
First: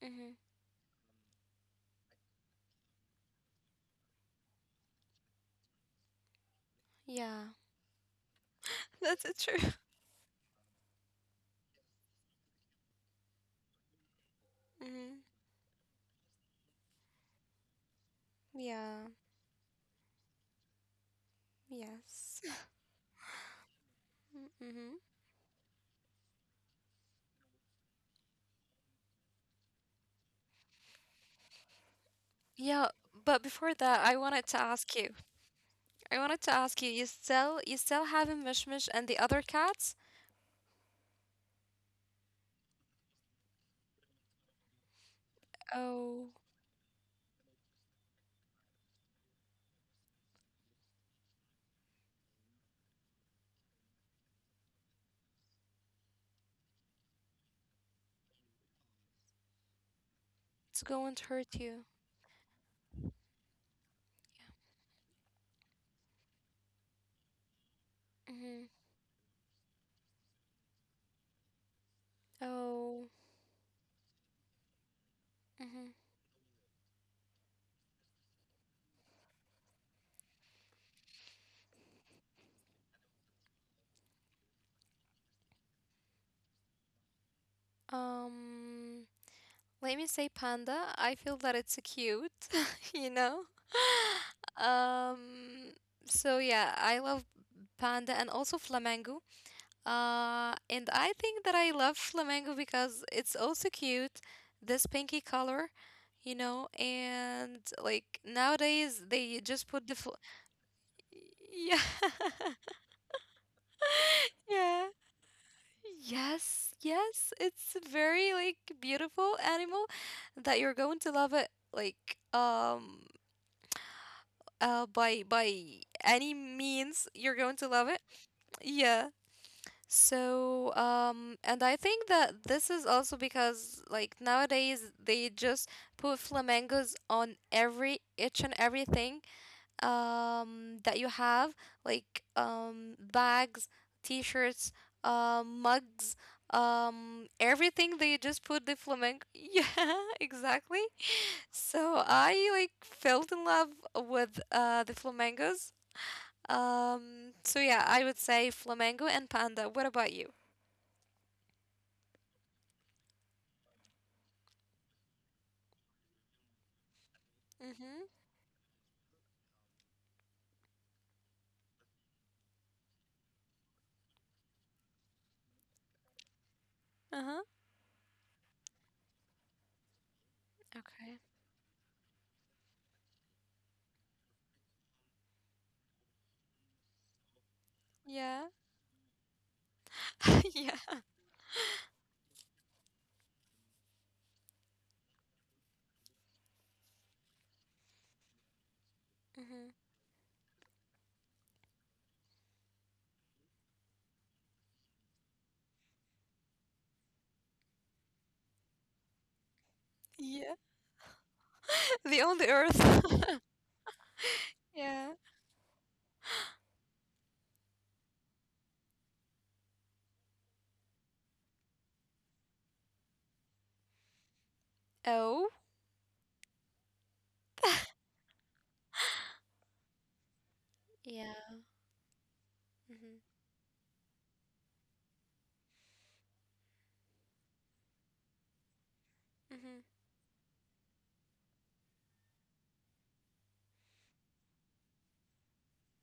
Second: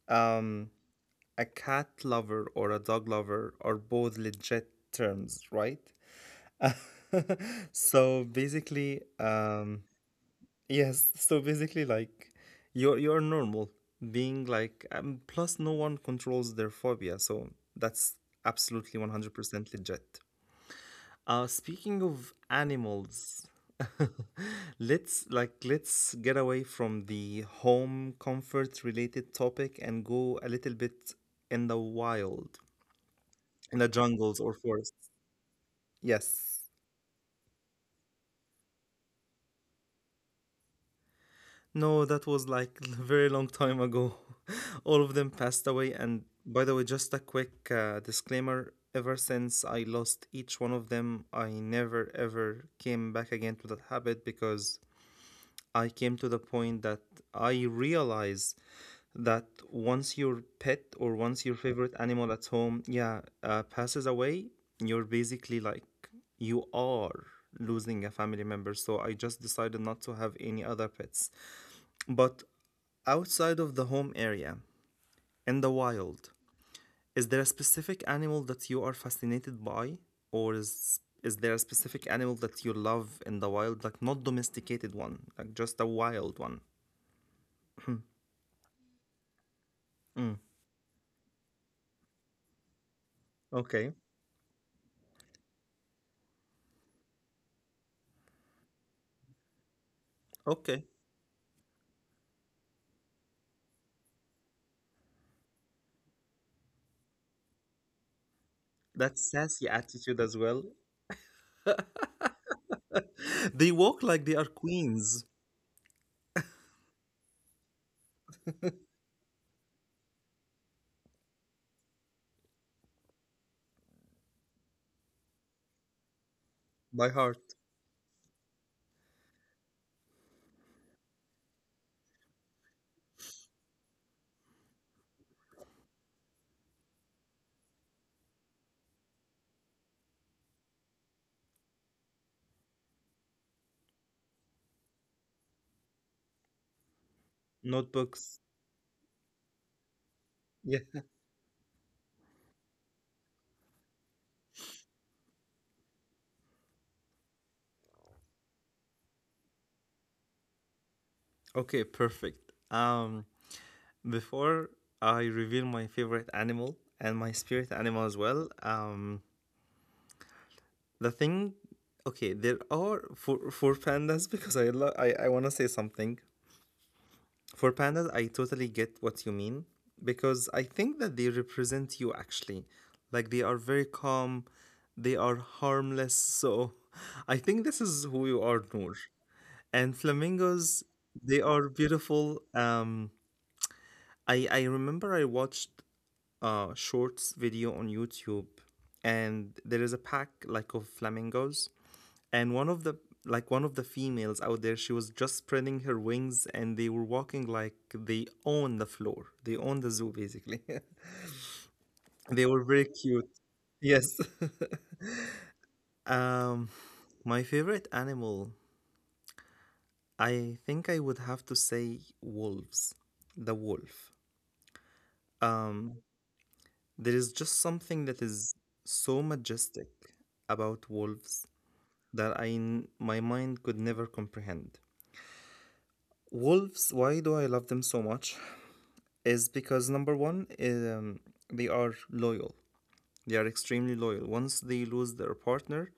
B: mm-hmm.
A: Um, a cat lover or a dog lover are both legit terms, right? <laughs>
B: Yeah,
A: So
B: that's it
A: basically,
B: true.
A: yes, so basically like you're normal being like
B: Mm-hmm.
A: plus no one controls their phobia, so that's absolutely
B: Yeah,
A: 100% legit. Speaking
B: yes.
A: of animals, <laughs>
B: Mm-hmm.
A: let's like let's get away from the home comfort related topic and go a little bit in the wild,
B: Yeah, but before
A: in
B: that
A: the jungles or forests.
B: I wanted to
A: Yes.
B: ask you, you still having Mishmish and the other cat?
A: No, that was like <laughs> a very long time ago. <laughs> All of them passed away.
B: Oh,
A: And by the way, just a quick disclaimer ever since I lost each one of them, I never ever came back again to that habit because I came to the point that I realize that once your
B: it's
A: pet
B: going
A: or
B: to hurt
A: once your
B: you.
A: favorite animal at home, yeah, passes away, you're basically like, you are losing a family
B: Mm-hmm.
A: member. So I just decided not to have any other pets. But
B: Oh,
A: outside of the home area, in the
B: mm-hmm.
A: wild, is there a specific animal that you are fascinated by? Or is there a specific animal that you love in the wild, like not domesticated one, like just a wild one?
B: Um, Let me say
A: Mm.
B: panda. I feel that it's cute, <laughs> you know? <laughs>
A: Okay.
B: Um, so yeah, I love panda and also flamingo. And
A: Okay.
B: I think that I love flamingo because it's also cute, this pinky color, you know, and like nowadays
A: That
B: they just
A: sassy
B: put
A: attitude as well.
B: <laughs> yeah.
A: <laughs> They walk
B: <laughs>
A: like they are
B: Yeah.
A: queens
B: Yes, yes, it's a very like beautiful animal that you're going to love it like by any means
A: by
B: you're
A: heart.
B: going to love it. Yeah. So and I think that this is also because like nowadays they just put flamingos on every each and everything that you have, like bags, t-shirts, mugs, everything they just
A: Notebooks.
B: put the flamenco. <laughs> Yeah, exactly.
A: Yeah. <laughs>
B: So I like fell in love with the flamingos. So yeah, I would say flamingo and panda. What about you?
A: Okay, perfect. Before I reveal my favorite animal and my spirit animal
B: Mm-hmm.
A: as well, the thing, okay, there are, for pandas. <laughs> Because I want to say something.
B: Uh-huh.
A: For pandas, I totally get what you mean, because I think that
B: Okay.
A: they represent you actually. Like, they are very calm, they are harmless, so <laughs> I think this is who
B: Yeah.
A: you are, Noor. And
B: <laughs> Yeah.
A: flamingos, they are beautiful. I remember I watched shorts video on YouTube, and
B: Mm-hmm.
A: there is a pack, like, of flamingos, and one of the like one of the females out there, she was just spreading her wings, and they were walking like they own the floor. They own the zoo basically.
B: Yeah. <laughs> The
A: <laughs>
B: on
A: They
B: the
A: were very
B: earth.
A: cute. Yes.
B: <laughs> Yeah.
A: <laughs> um, my favorite animal, I think I would have to say wolves. The wolf.
B: Oh.
A: Um, there is just something that is so majestic about
B: Yeah.
A: wolves that I
B: Mm-hmm.
A: my mind could never comprehend. Wolves, why do I love them so much? Is
B: Mm-hmm.
A: because number one, um, they are loyal. They are extremely loyal. Once they lose their partner,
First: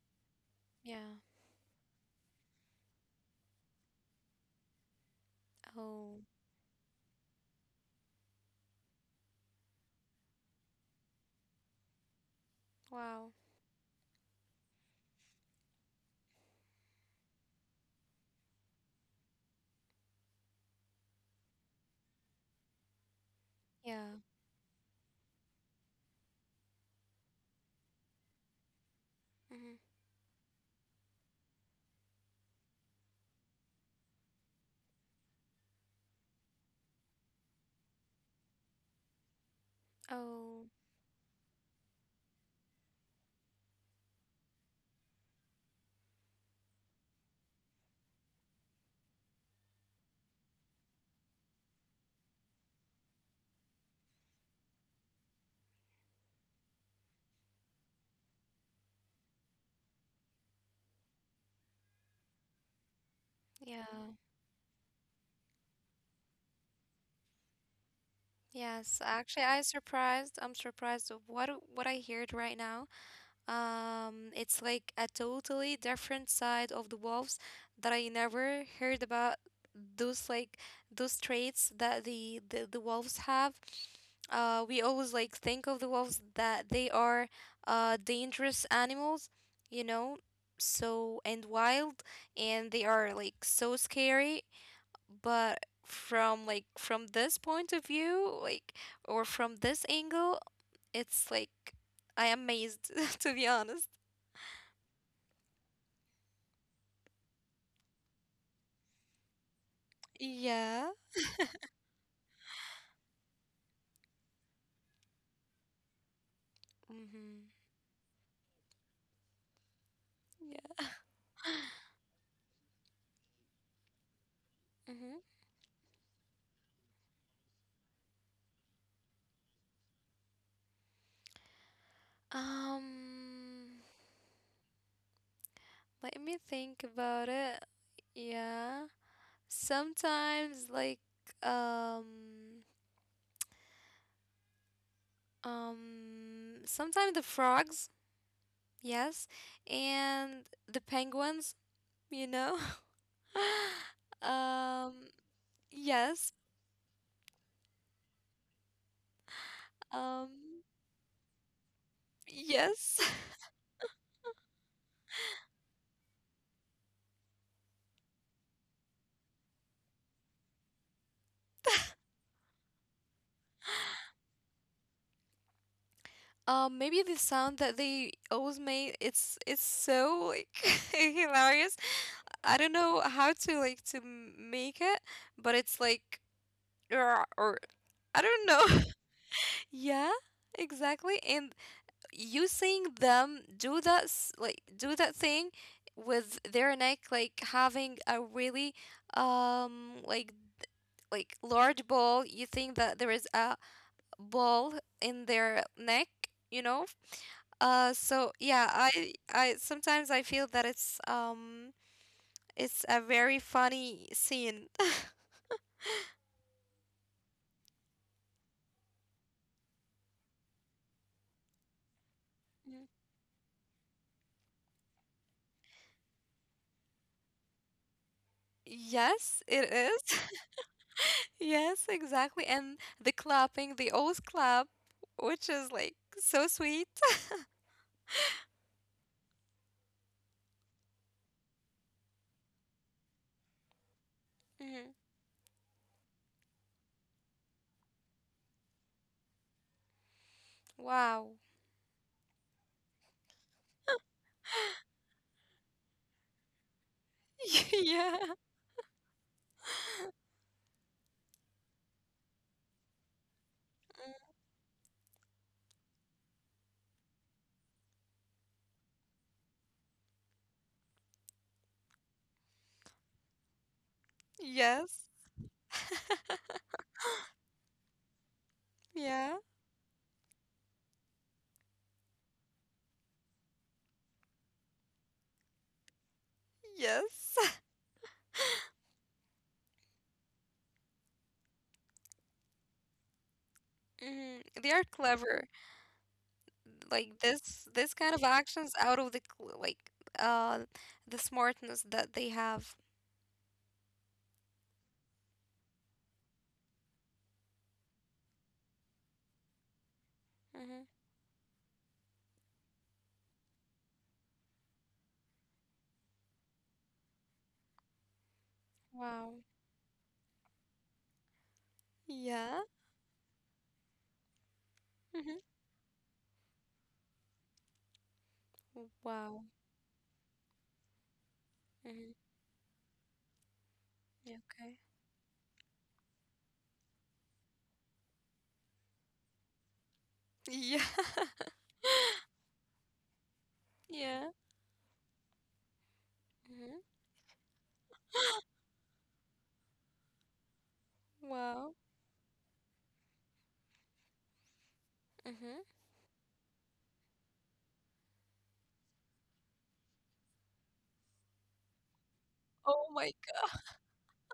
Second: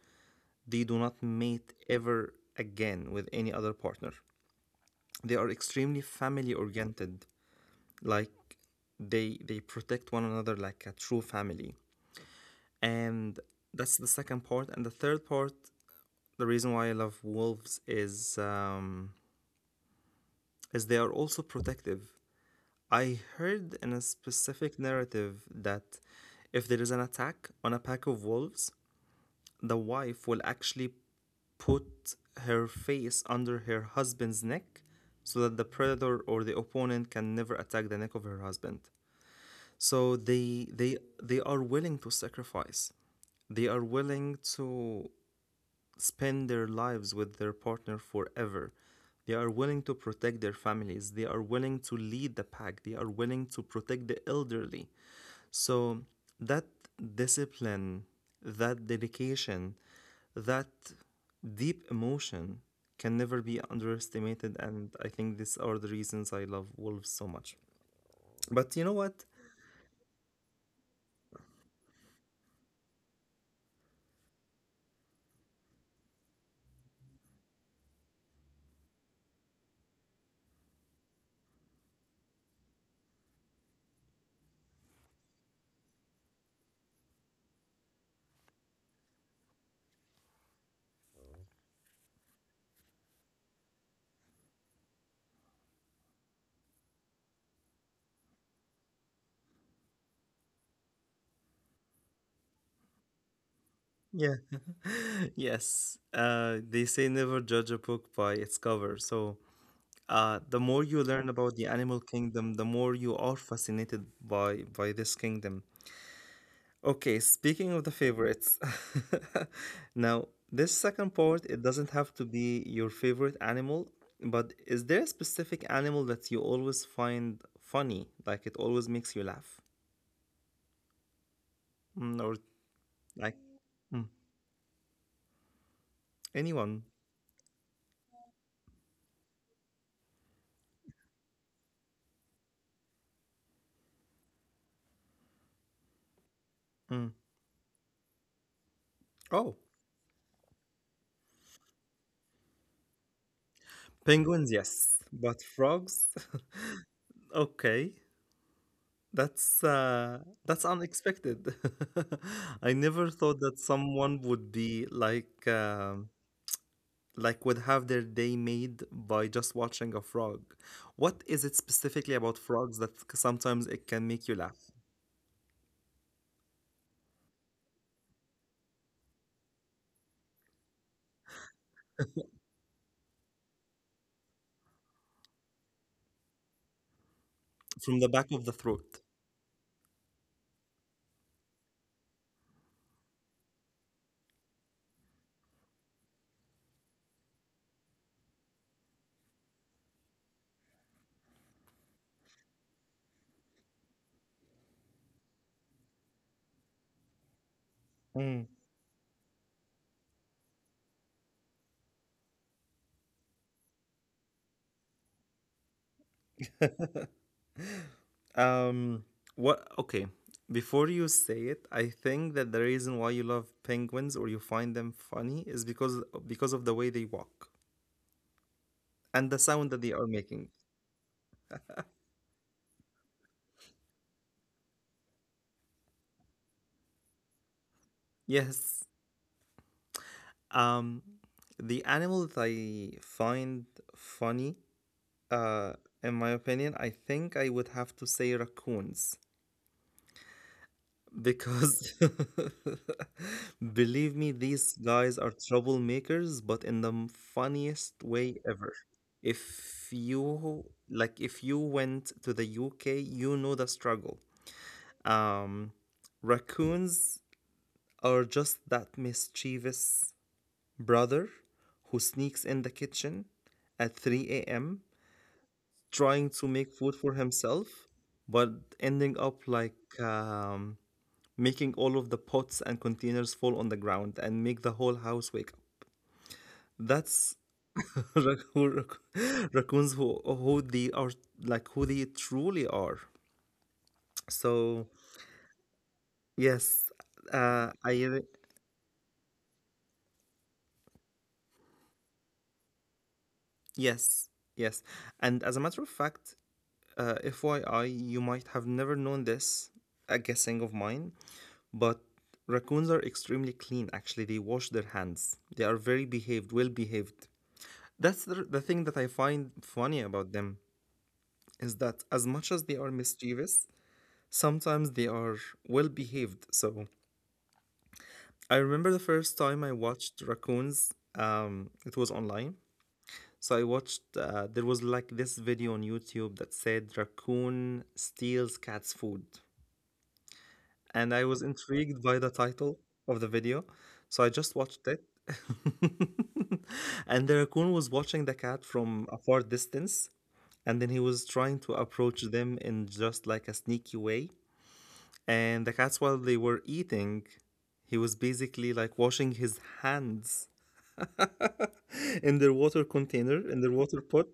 A: they do
B: Yeah.
A: not mate ever again with any other partner. They are extremely
B: Oh,
A: family oriented. Like, they protect one another like a true family.
B: wow.
A: And that's the second part. And the third part, the reason why I love wolves is they are also protective. I heard in a
B: Yeah.
A: specific narrative that if there is an attack on a pack of wolves, the
B: hmm
A: wife will actually put her face under her husband's neck so that the predator or the opponent can never attack the neck of her husband. So they
B: Oh,
A: they they are willing to sacrifice. They are willing to spend their lives with their partner forever. They are willing to protect their families. They are willing to lead the pack. They are willing to protect the elderly. So that discipline, that dedication, that deep emotion can never be
B: yeah.
A: underestimated. And I think these are the reasons I love wolves so much. But you know
B: Yes,
A: what?
B: actually, I surprised. I'm surprised of what I heard right now. It's like a totally different side of the wolves that I never heard about. Those like those traits that the wolves have. We always like think of the wolves that they are dangerous animals, you know, so and wild, and they are like so scary, but from like from this point of view like or from this angle it's like I am amazed <laughs> to be honest.
A: Yeah. <laughs> Yes. They say never judge a book by its cover. So the
B: Yeah.
A: more you learn about the animal kingdom, the more you are fascinated by this kingdom. Okay,
B: Mm-hmm.
A: speaking of the favorites, <laughs> now this second part,
B: Yeah.
A: it doesn't have to be your favorite animal, but
B: <gasps>
A: is there a
B: Mm-hmm.
A: specific animal that you always find funny? Like, it always makes you laugh? Or like
B: um
A: mm,
B: Let me think
A: anyone?
B: about it. Yeah, sometimes like um
A: Mm.
B: sometimes the frogs. Yes.
A: Oh,
B: And the penguins, you know? <laughs>
A: penguins,
B: um
A: yes, but frogs?
B: yes.
A: <laughs> Okay, that's uh, that's
B: Um,
A: unexpected. <laughs> I
B: yes.
A: never thought
B: <laughs>
A: that someone would be like, would have their day made by just watching a frog. What is it specifically about frogs sometimes it can make you laugh
B: Maybe the sound that they always made, it's so like <laughs> hilarious. I don't know how to like make it, but it's like "Rah," or
A: from the
B: I
A: back of
B: don't
A: the
B: know. <laughs>
A: throat?
B: Yeah, exactly. And you seeing them like do that thing with their neck, like having a really um like like large ball, you think that there is a ball in their neck, you know? So
A: Mm.
B: yeah, I sometimes I feel that it's a very funny scene. <laughs>
A: Um, what? Okay, before you say it, I think that the
B: Mm.
A: reason why you love penguins or you find them funny is because of the way they walk and the
B: Yes,
A: sound
B: it
A: that they are
B: is. <laughs>
A: making.
B: Yes, exactly. And the clapping, the old clap, which is like so sweet.
A: Yes. Um, the animal that I find funny.
B: Mhm.
A: Uh, in my opinion, I think I would have to say raccoons
B: Wow.
A: because <laughs> believe me, these guys are troublemakers, but in the
B: <laughs>
A: funniest
B: Yeah.
A: way ever. If you went to the UK, you know the struggle. Um, Raccoons are just that mischievous brother who sneaks in the kitchen at 3 a.m.
B: Yes.
A: trying to make food for himself, but ending
B: Yeah.
A: up like making all of the pots and containers fall on the ground and make the whole house wake up.
B: Yes.
A: That's
B: <laughs>
A: <laughs> raccoons, who they are, like who they truly are.
B: Mhm. They are
A: So
B: clever.
A: yes,
B: Like this
A: uh, I
B: this kind of
A: re-
B: actions out of the cl- like uh the smartness that they have.
A: yes, yes, and as a matter of fact, FYI, you might have never known this, a guessing of
B: Mm-hmm.
A: mine, but raccoons are extremely clean, actually. They wash their hands, they are very behaved, well behaved. That's the thing that I
B: Wow.
A: find funny about them is that as much
B: Yeah.
A: as they are mischievous, sometimes they are
B: Mm-hmm.
A: well behaved. So I remember the first
B: Wow.
A: time I watched raccoons, it was
B: Mm-hmm.
A: online. So I watched,
B: Yeah,
A: there
B: okay.
A: was like this video on YouTube that said raccoon steals cat's food,
B: Yeah.
A: and I was
B: <laughs>
A: intrigued by the title of the video, so
B: Yeah.
A: I just watched it.
B: Mm-hmm.
A: <laughs> And the raccoon was watching the
B: <gasps>
A: cat from a far distance, and then he was trying to
B: Wow.
A: approach them in just like a sneaky way.
B: Mm-hmm.
A: And the cats, while they were eating, he was basically like washing his hands in their water
B: Oh my
A: container,
B: god.
A: in their water pot.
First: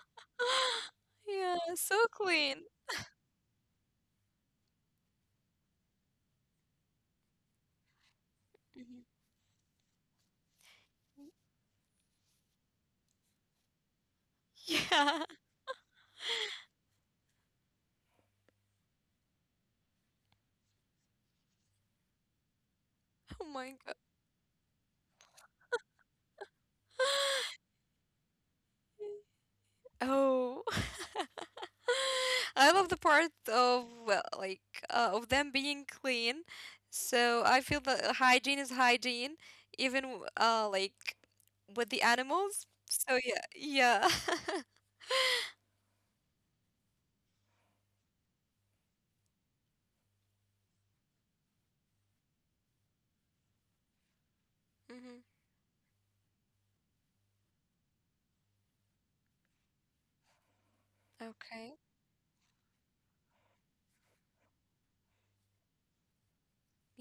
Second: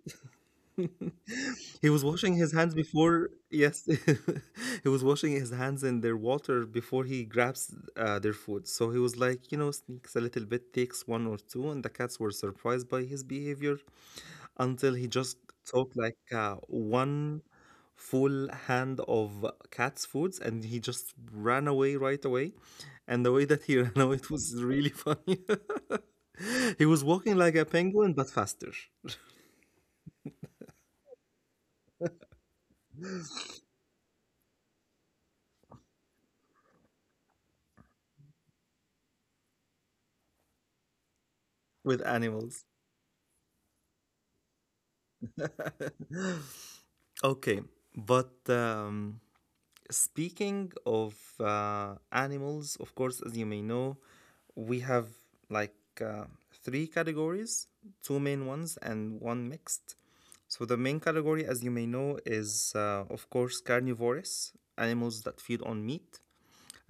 B: <gasps> Yeah,
A: He
B: so
A: was washing his
B: clean.
A: hands before, yes, <laughs> he was washing his hands in their water before he grabs their food. So
B: Mhm.
A: he was like, sneaks a little bit, takes one or two, and the cats were surprised by his behavior until he
B: Yeah.
A: just took like one full hand of cat's foods, and he just ran away right away. And the way
B: <laughs> Oh
A: that he
B: my
A: <laughs> ran
B: god.
A: away, it was really funny. <laughs> He was walking like a
B: <gasps>
A: penguin, but faster
B: Oh. <laughs> <laughs> I love the part of, well, like, of them being clean. So I feel that hygiene is hygiene, even like with the
A: with
B: animals.
A: animals.
B: So yeah, yeah. <laughs>
A: <laughs> Okay, but speaking of animals, of course, as you may know, we have
B: hmm
A: like uh, three categories, two main ones and one mixed. So, the main category, as
B: Okay.
A: you may know, is of course carnivorous animals that feed on meat,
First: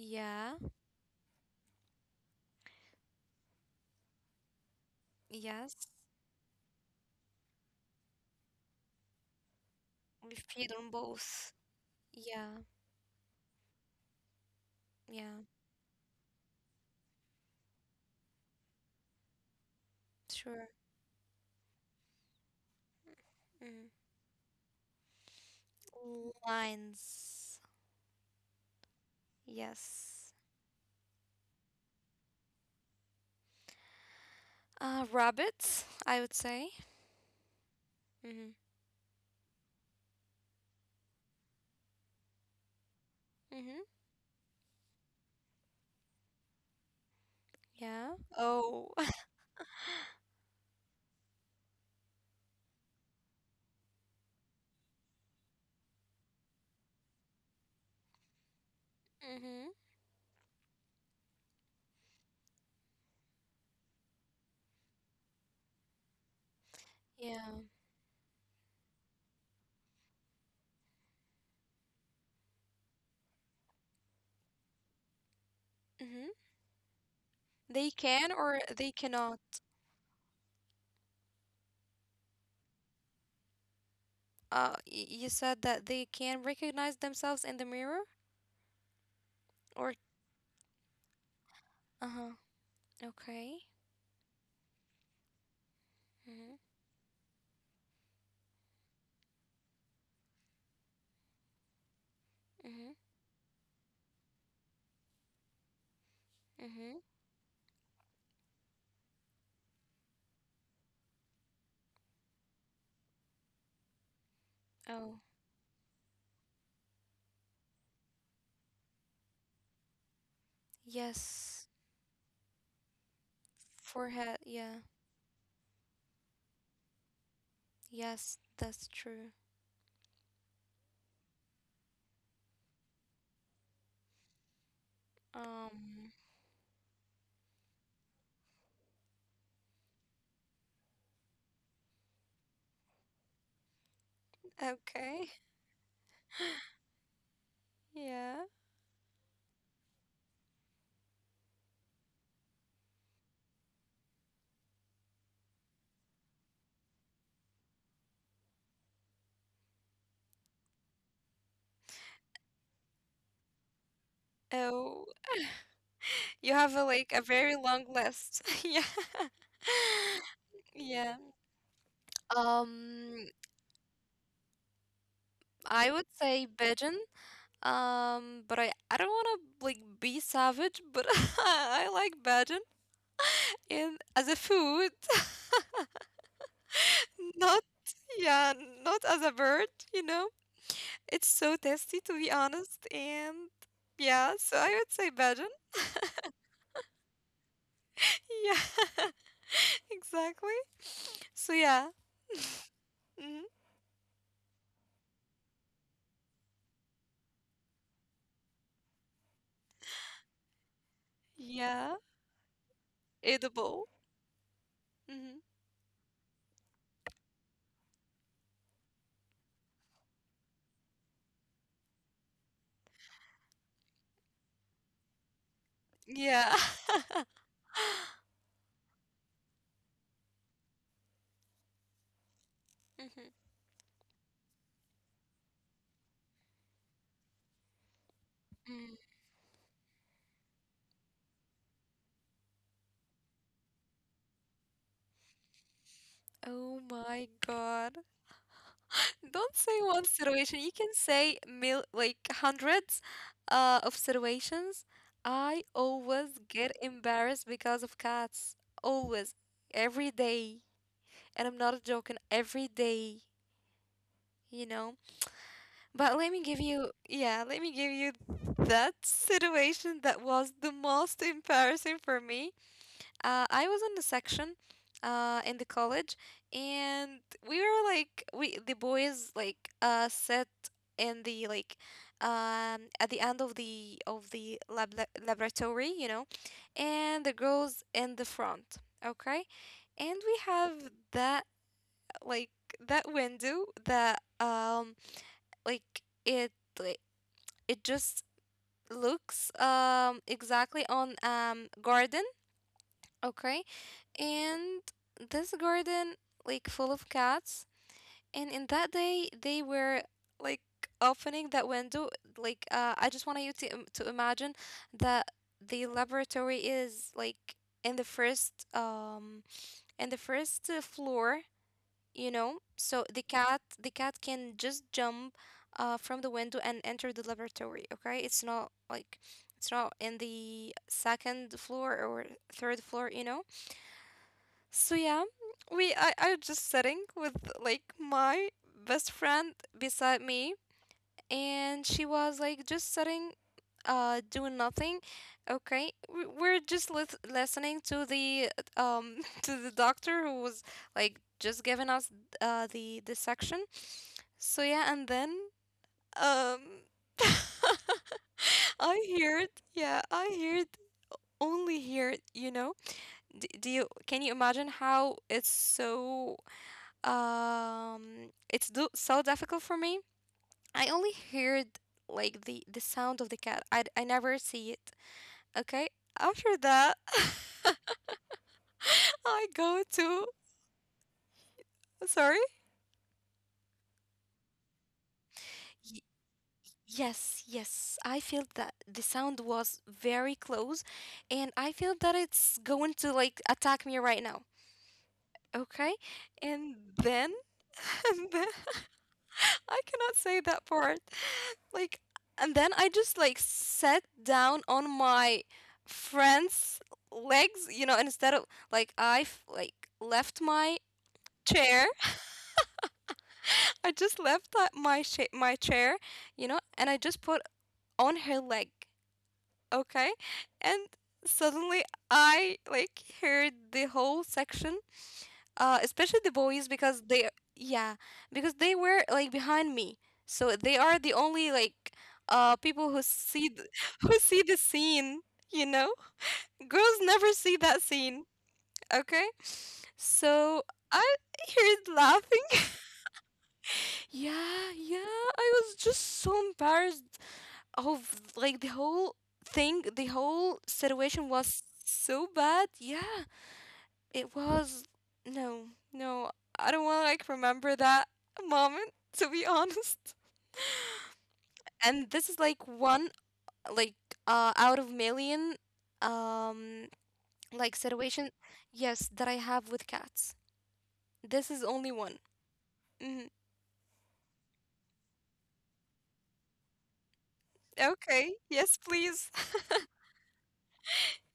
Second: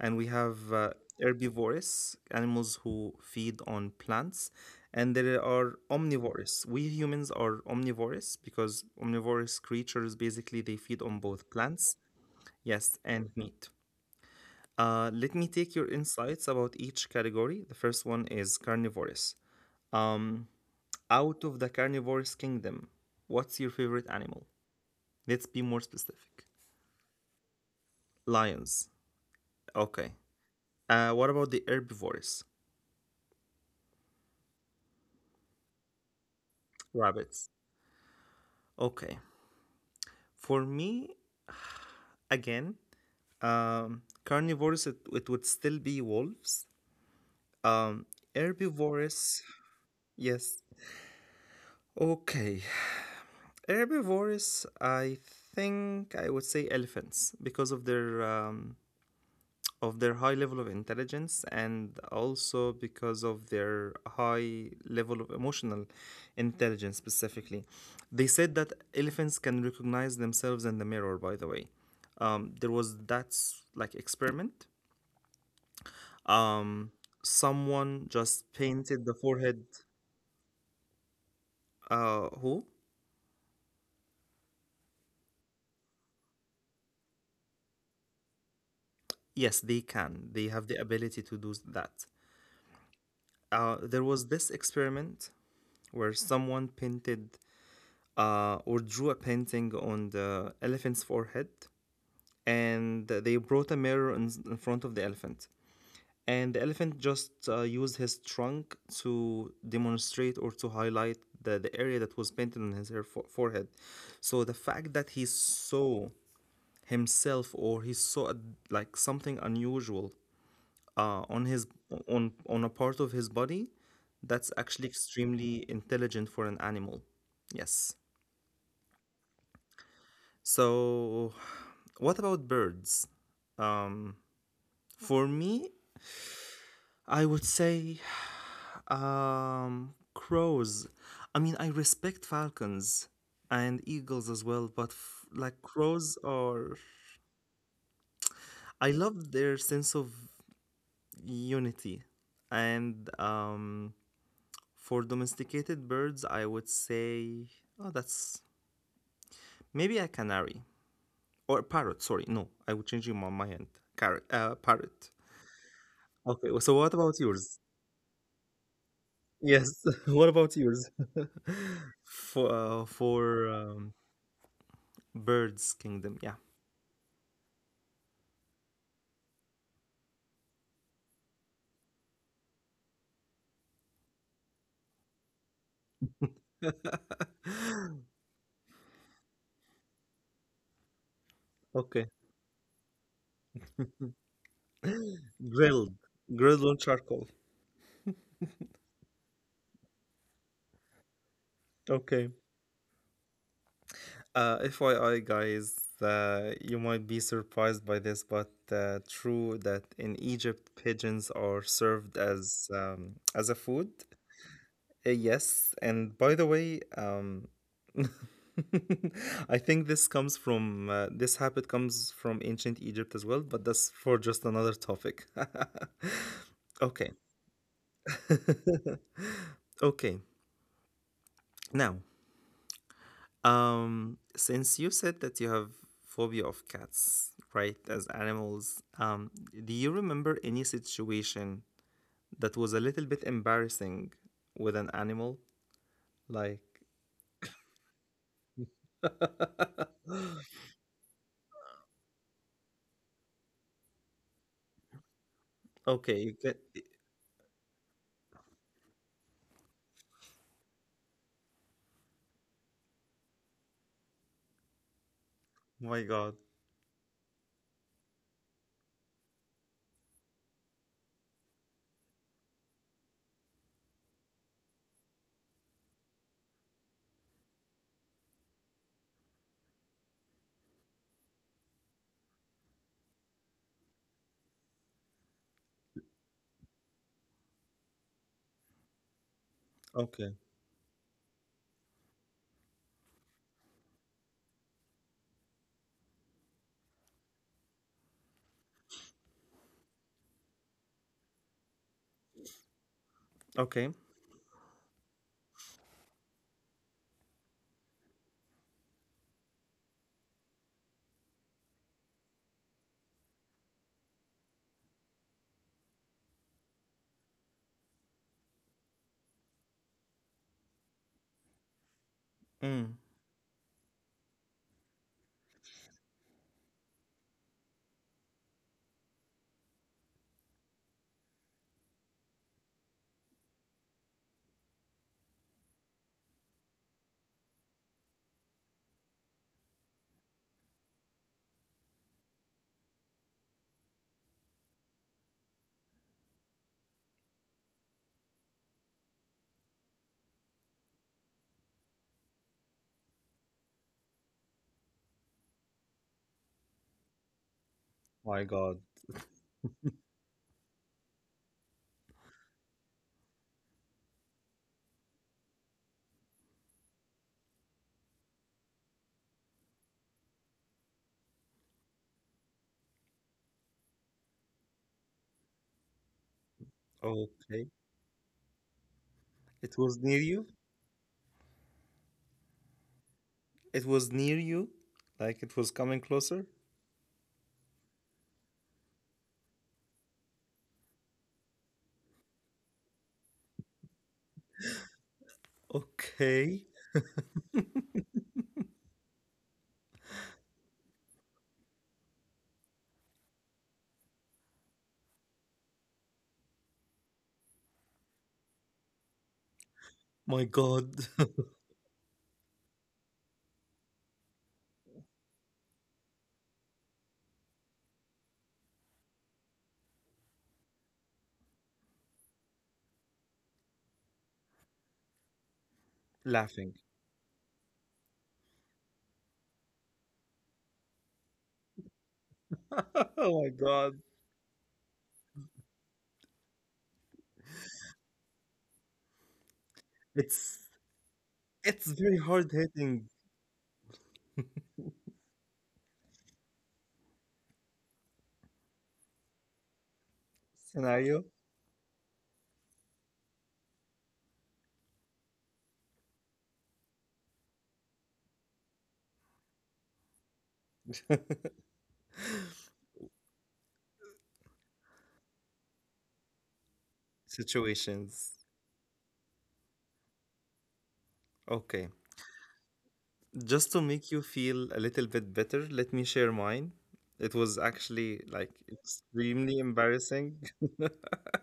A: and we have herbivorous animals who feed on plants, and there are
B: Yes.
A: omnivorous. We humans are omnivorous because omnivorous creatures
B: We
A: basically
B: feed
A: they
B: on
A: feed on both
B: both.
A: plants,
B: Yeah.
A: yes, and meat. Let me
B: Yeah.
A: take your insights about each category. The first one is carnivorous. um,
B: Sure.
A: Out of the carnivorous kingdom, what's your
B: Mm.
A: favorite animal? Let's be more specific.
B: Lines.
A: Lions? Okay.
B: Yes.
A: What about the herbivorous?
B: Rabbits, I would say.
A: Rabbits?
B: Mm-hmm.
A: Okay. For me, again,
B: Mm-hmm.
A: carnivores, it would still be wolves. Um,
B: Yeah. Oh. <laughs>
A: Herbivores, yes. Okay. Herbivores, I think I would say elephants because of their
B: Mm-hmm.
A: high level of intelligence, and also because of their high level of emotional intelligence
B: Yeah.
A: specifically. They said that elephants can recognize themselves in the mirror, by the way. There was that experiment.
B: Mm-hmm.
A: Um,
B: They
A: Someone
B: can
A: just
B: or they
A: painted the
B: cannot.
A: forehead. Who?
B: You said that they can recognize themselves in the mirror
A: Yes, they
B: or
A: can. They have the ability to do that.
B: uh-huh. Okay.
A: There was this experiment where
B: Mm-hmm.
A: someone painted or drew a painting on the elephant's forehead,
B: Mm-hmm.
A: and they brought a mirror in, front of the elephant. And the elephant
B: hmm
A: just used his trunk to demonstrate or to highlight the area that was painted on his hair forehead. So the fact that
B: Oh,
A: he saw himself, or he saw like something unusual uh, on his
B: yes.
A: on a part of his body,
B: Forehead.
A: that's
B: Yeah.
A: actually extremely intelligent for an animal. Yes.
B: Yes, that's true.
A: So what about birds? um, for me,
B: Um,
A: I would say crows. I mean, I respect falcons and eagles as well, but
B: okay. <laughs>
A: like crows are,
B: Yeah.
A: I love their sense of unity. And for domesticated birds, I would say, oh, that's maybe a canary, or a parrot. Sorry, no, I would change my mind. Carrot,
B: Oh,
A: parrot. Okay,
B: you
A: well,
B: have
A: so
B: a,
A: what
B: like,
A: about
B: a very
A: yours?
B: long list. <laughs> Yeah.
A: Yes, <laughs> what about
B: <laughs>
A: yours?
B: Yeah.
A: For
B: Um,
A: birds
B: I would
A: kingdom, yeah.
B: say pigeon. But I don't want to like be savage, but <laughs> I like badgeon in as a food,
A: <laughs>
B: <laughs> not, yeah, not as a bird, you know. It's so tasty
A: Okay,
B: to be honest, and yeah, so I would say badgeon.
A: grilled, grilled on charcoal.
B: <laughs> Yeah, <laughs> exactly. So yeah.
A: Okay.
B: <laughs> hmm
A: FYI, guys, you might be surprised by this, but true that in Egypt, pigeons are
B: Yeah,
A: served as as a
B: edible.
A: food.
B: Hmm
A: Yes, and by the way, <laughs> I think this comes from this habit comes from ancient Egypt as well, but that's for just another topic.
B: Yeah.
A: <laughs> Okay.
B: <laughs>
A: <laughs> Okay. Now,
B: Mhm.
A: Since you said that you have phobia of cats, right, as animals,
B: Mm.
A: do you remember any situation that was a little bit embarrassing with an animal? Like,
B: Oh my God. Don't say one situation. You can say mil like hundreds of situations. I
A: okay, you
B: always
A: get,
B: get embarrassed because of cats. Always. Every day. And I'm not joking. Every day, you know.
A: my
B: But
A: God.
B: let me give you, yeah, let me give you that situation that was the most embarrassing for me. I was in the section, in the college, and we were like we the boys like sat in the like at the end of the laboratory, you know, and the girls in the front. Okay, and
A: Okay,
B: we have that like that window that like like it just looks exactly on garden. Okay,
A: okay.
B: and this garden like full of cats, and in that day they were like opening that window, like I just want you to imagine that the laboratory is like in the first floor, you know,
A: Mm,
B: so the cat can just jump from the window and enter the laboratory. Okay, it's not in the second floor or third floor, you know. So yeah, I was just sitting with like my best friend beside me, and she was like just sitting doing nothing. Okay. We're just listening to the um <laughs> to the doctor who was like just giving us the section. So yeah, and then um <laughs>
A: my God.
B: I heard, yeah, I heard only heard, D do you Can you imagine how it's so difficult for me? I only heard like the sound of the cat. I never see it. Okay. After that,
A: Okay.
B: <laughs> I
A: It
B: go
A: was near
B: to
A: you?
B: sorry.
A: It was near you? Like it was coming
B: Y-
A: closer?
B: yes, yes. I feel that the sound was very close, and I feel that it's going to like attack me right now. Okay,
A: Okay.
B: and then <laughs> and then <laughs> I cannot say that part. Like, and then I just like sat down on my friend's legs, instead of like left
A: My
B: my
A: God. <laughs>
B: chair. <laughs> I just left my chair, and I just put on her leg, okay? And suddenly I like heard the whole section, especially the boys,
A: Laughing.
B: because they yeah, because they were like behind me, so they are the only like people who
A: <laughs> Oh my God.
B: <laughs> who see the scene, you know girls never see that scene, okay.
A: It's
B: So I
A: it's
B: heard
A: very hard
B: laughing.
A: hitting.
B: <laughs> Yeah, yeah, I was just so embarrassed of like the whole
A: Scenario?
B: situation was so bad. Yeah. It was. No, no, I don't want to like remember that moment, to be <laughs> honest.
A: <laughs>
B: And this is like one, like, out of million, um, like
A: Situations.
B: situation, yes, that I have with cats. This is
A: Okay.
B: only one. Hmm
A: Just to make you feel a little bit better, let me share mine. It was actually
B: Okay,
A: like
B: yes, please.
A: extremely
B: <laughs>
A: embarrassing. <laughs>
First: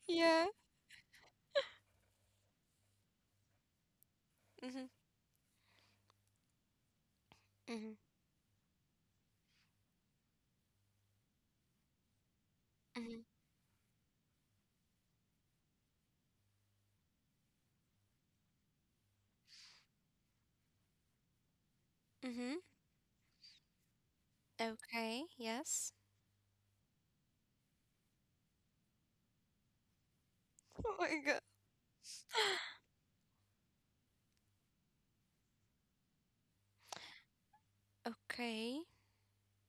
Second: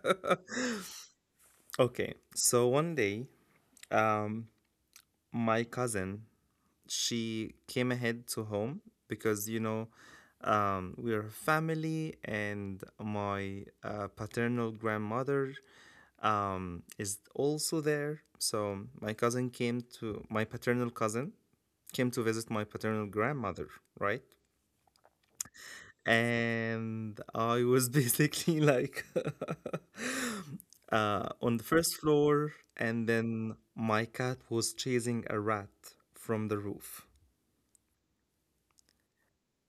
B: Yeah.
A: Okay. So one day, um,
B: Mm-hmm.
A: my cousin, she
B: Mm-hmm.
A: came ahead to home because, we're a family, and
B: Mm-hmm.
A: my paternal grandmother is also there. So my paternal cousin came to visit
B: hmm
A: my paternal grandmother, right?
B: Okay, yes.
A: And I was basically <laughs> like
B: Oh
A: <laughs>
B: my God.
A: on the first floor, and then my cat was chasing a rat from the roof,
B: Okay.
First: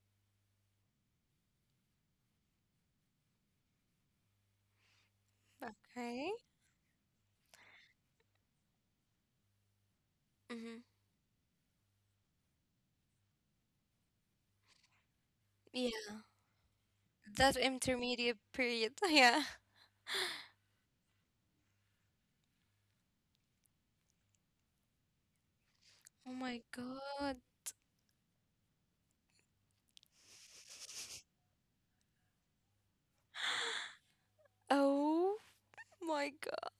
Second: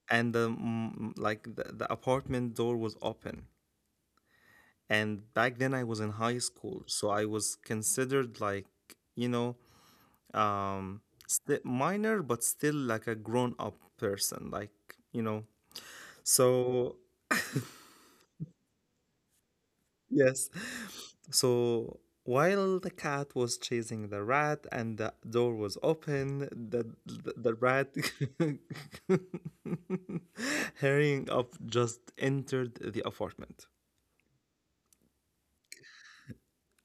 A: and the mm, like the apartment door was open. And back then I was in
B: Okay.
A: high school, so I was considered like you know
B: Mm-hmm.
A: um, sti minor, but still like a grown up person, like you know.
B: Yeah.
A: So
B: That intermediate period. <laughs> Yeah.
A: yes. So while the cat was chasing the rat and the door was
B: Oh
A: open,
B: my
A: the the,
B: God.
A: the rat <laughs> hurrying up just entered the apartment.
B: Oh my god.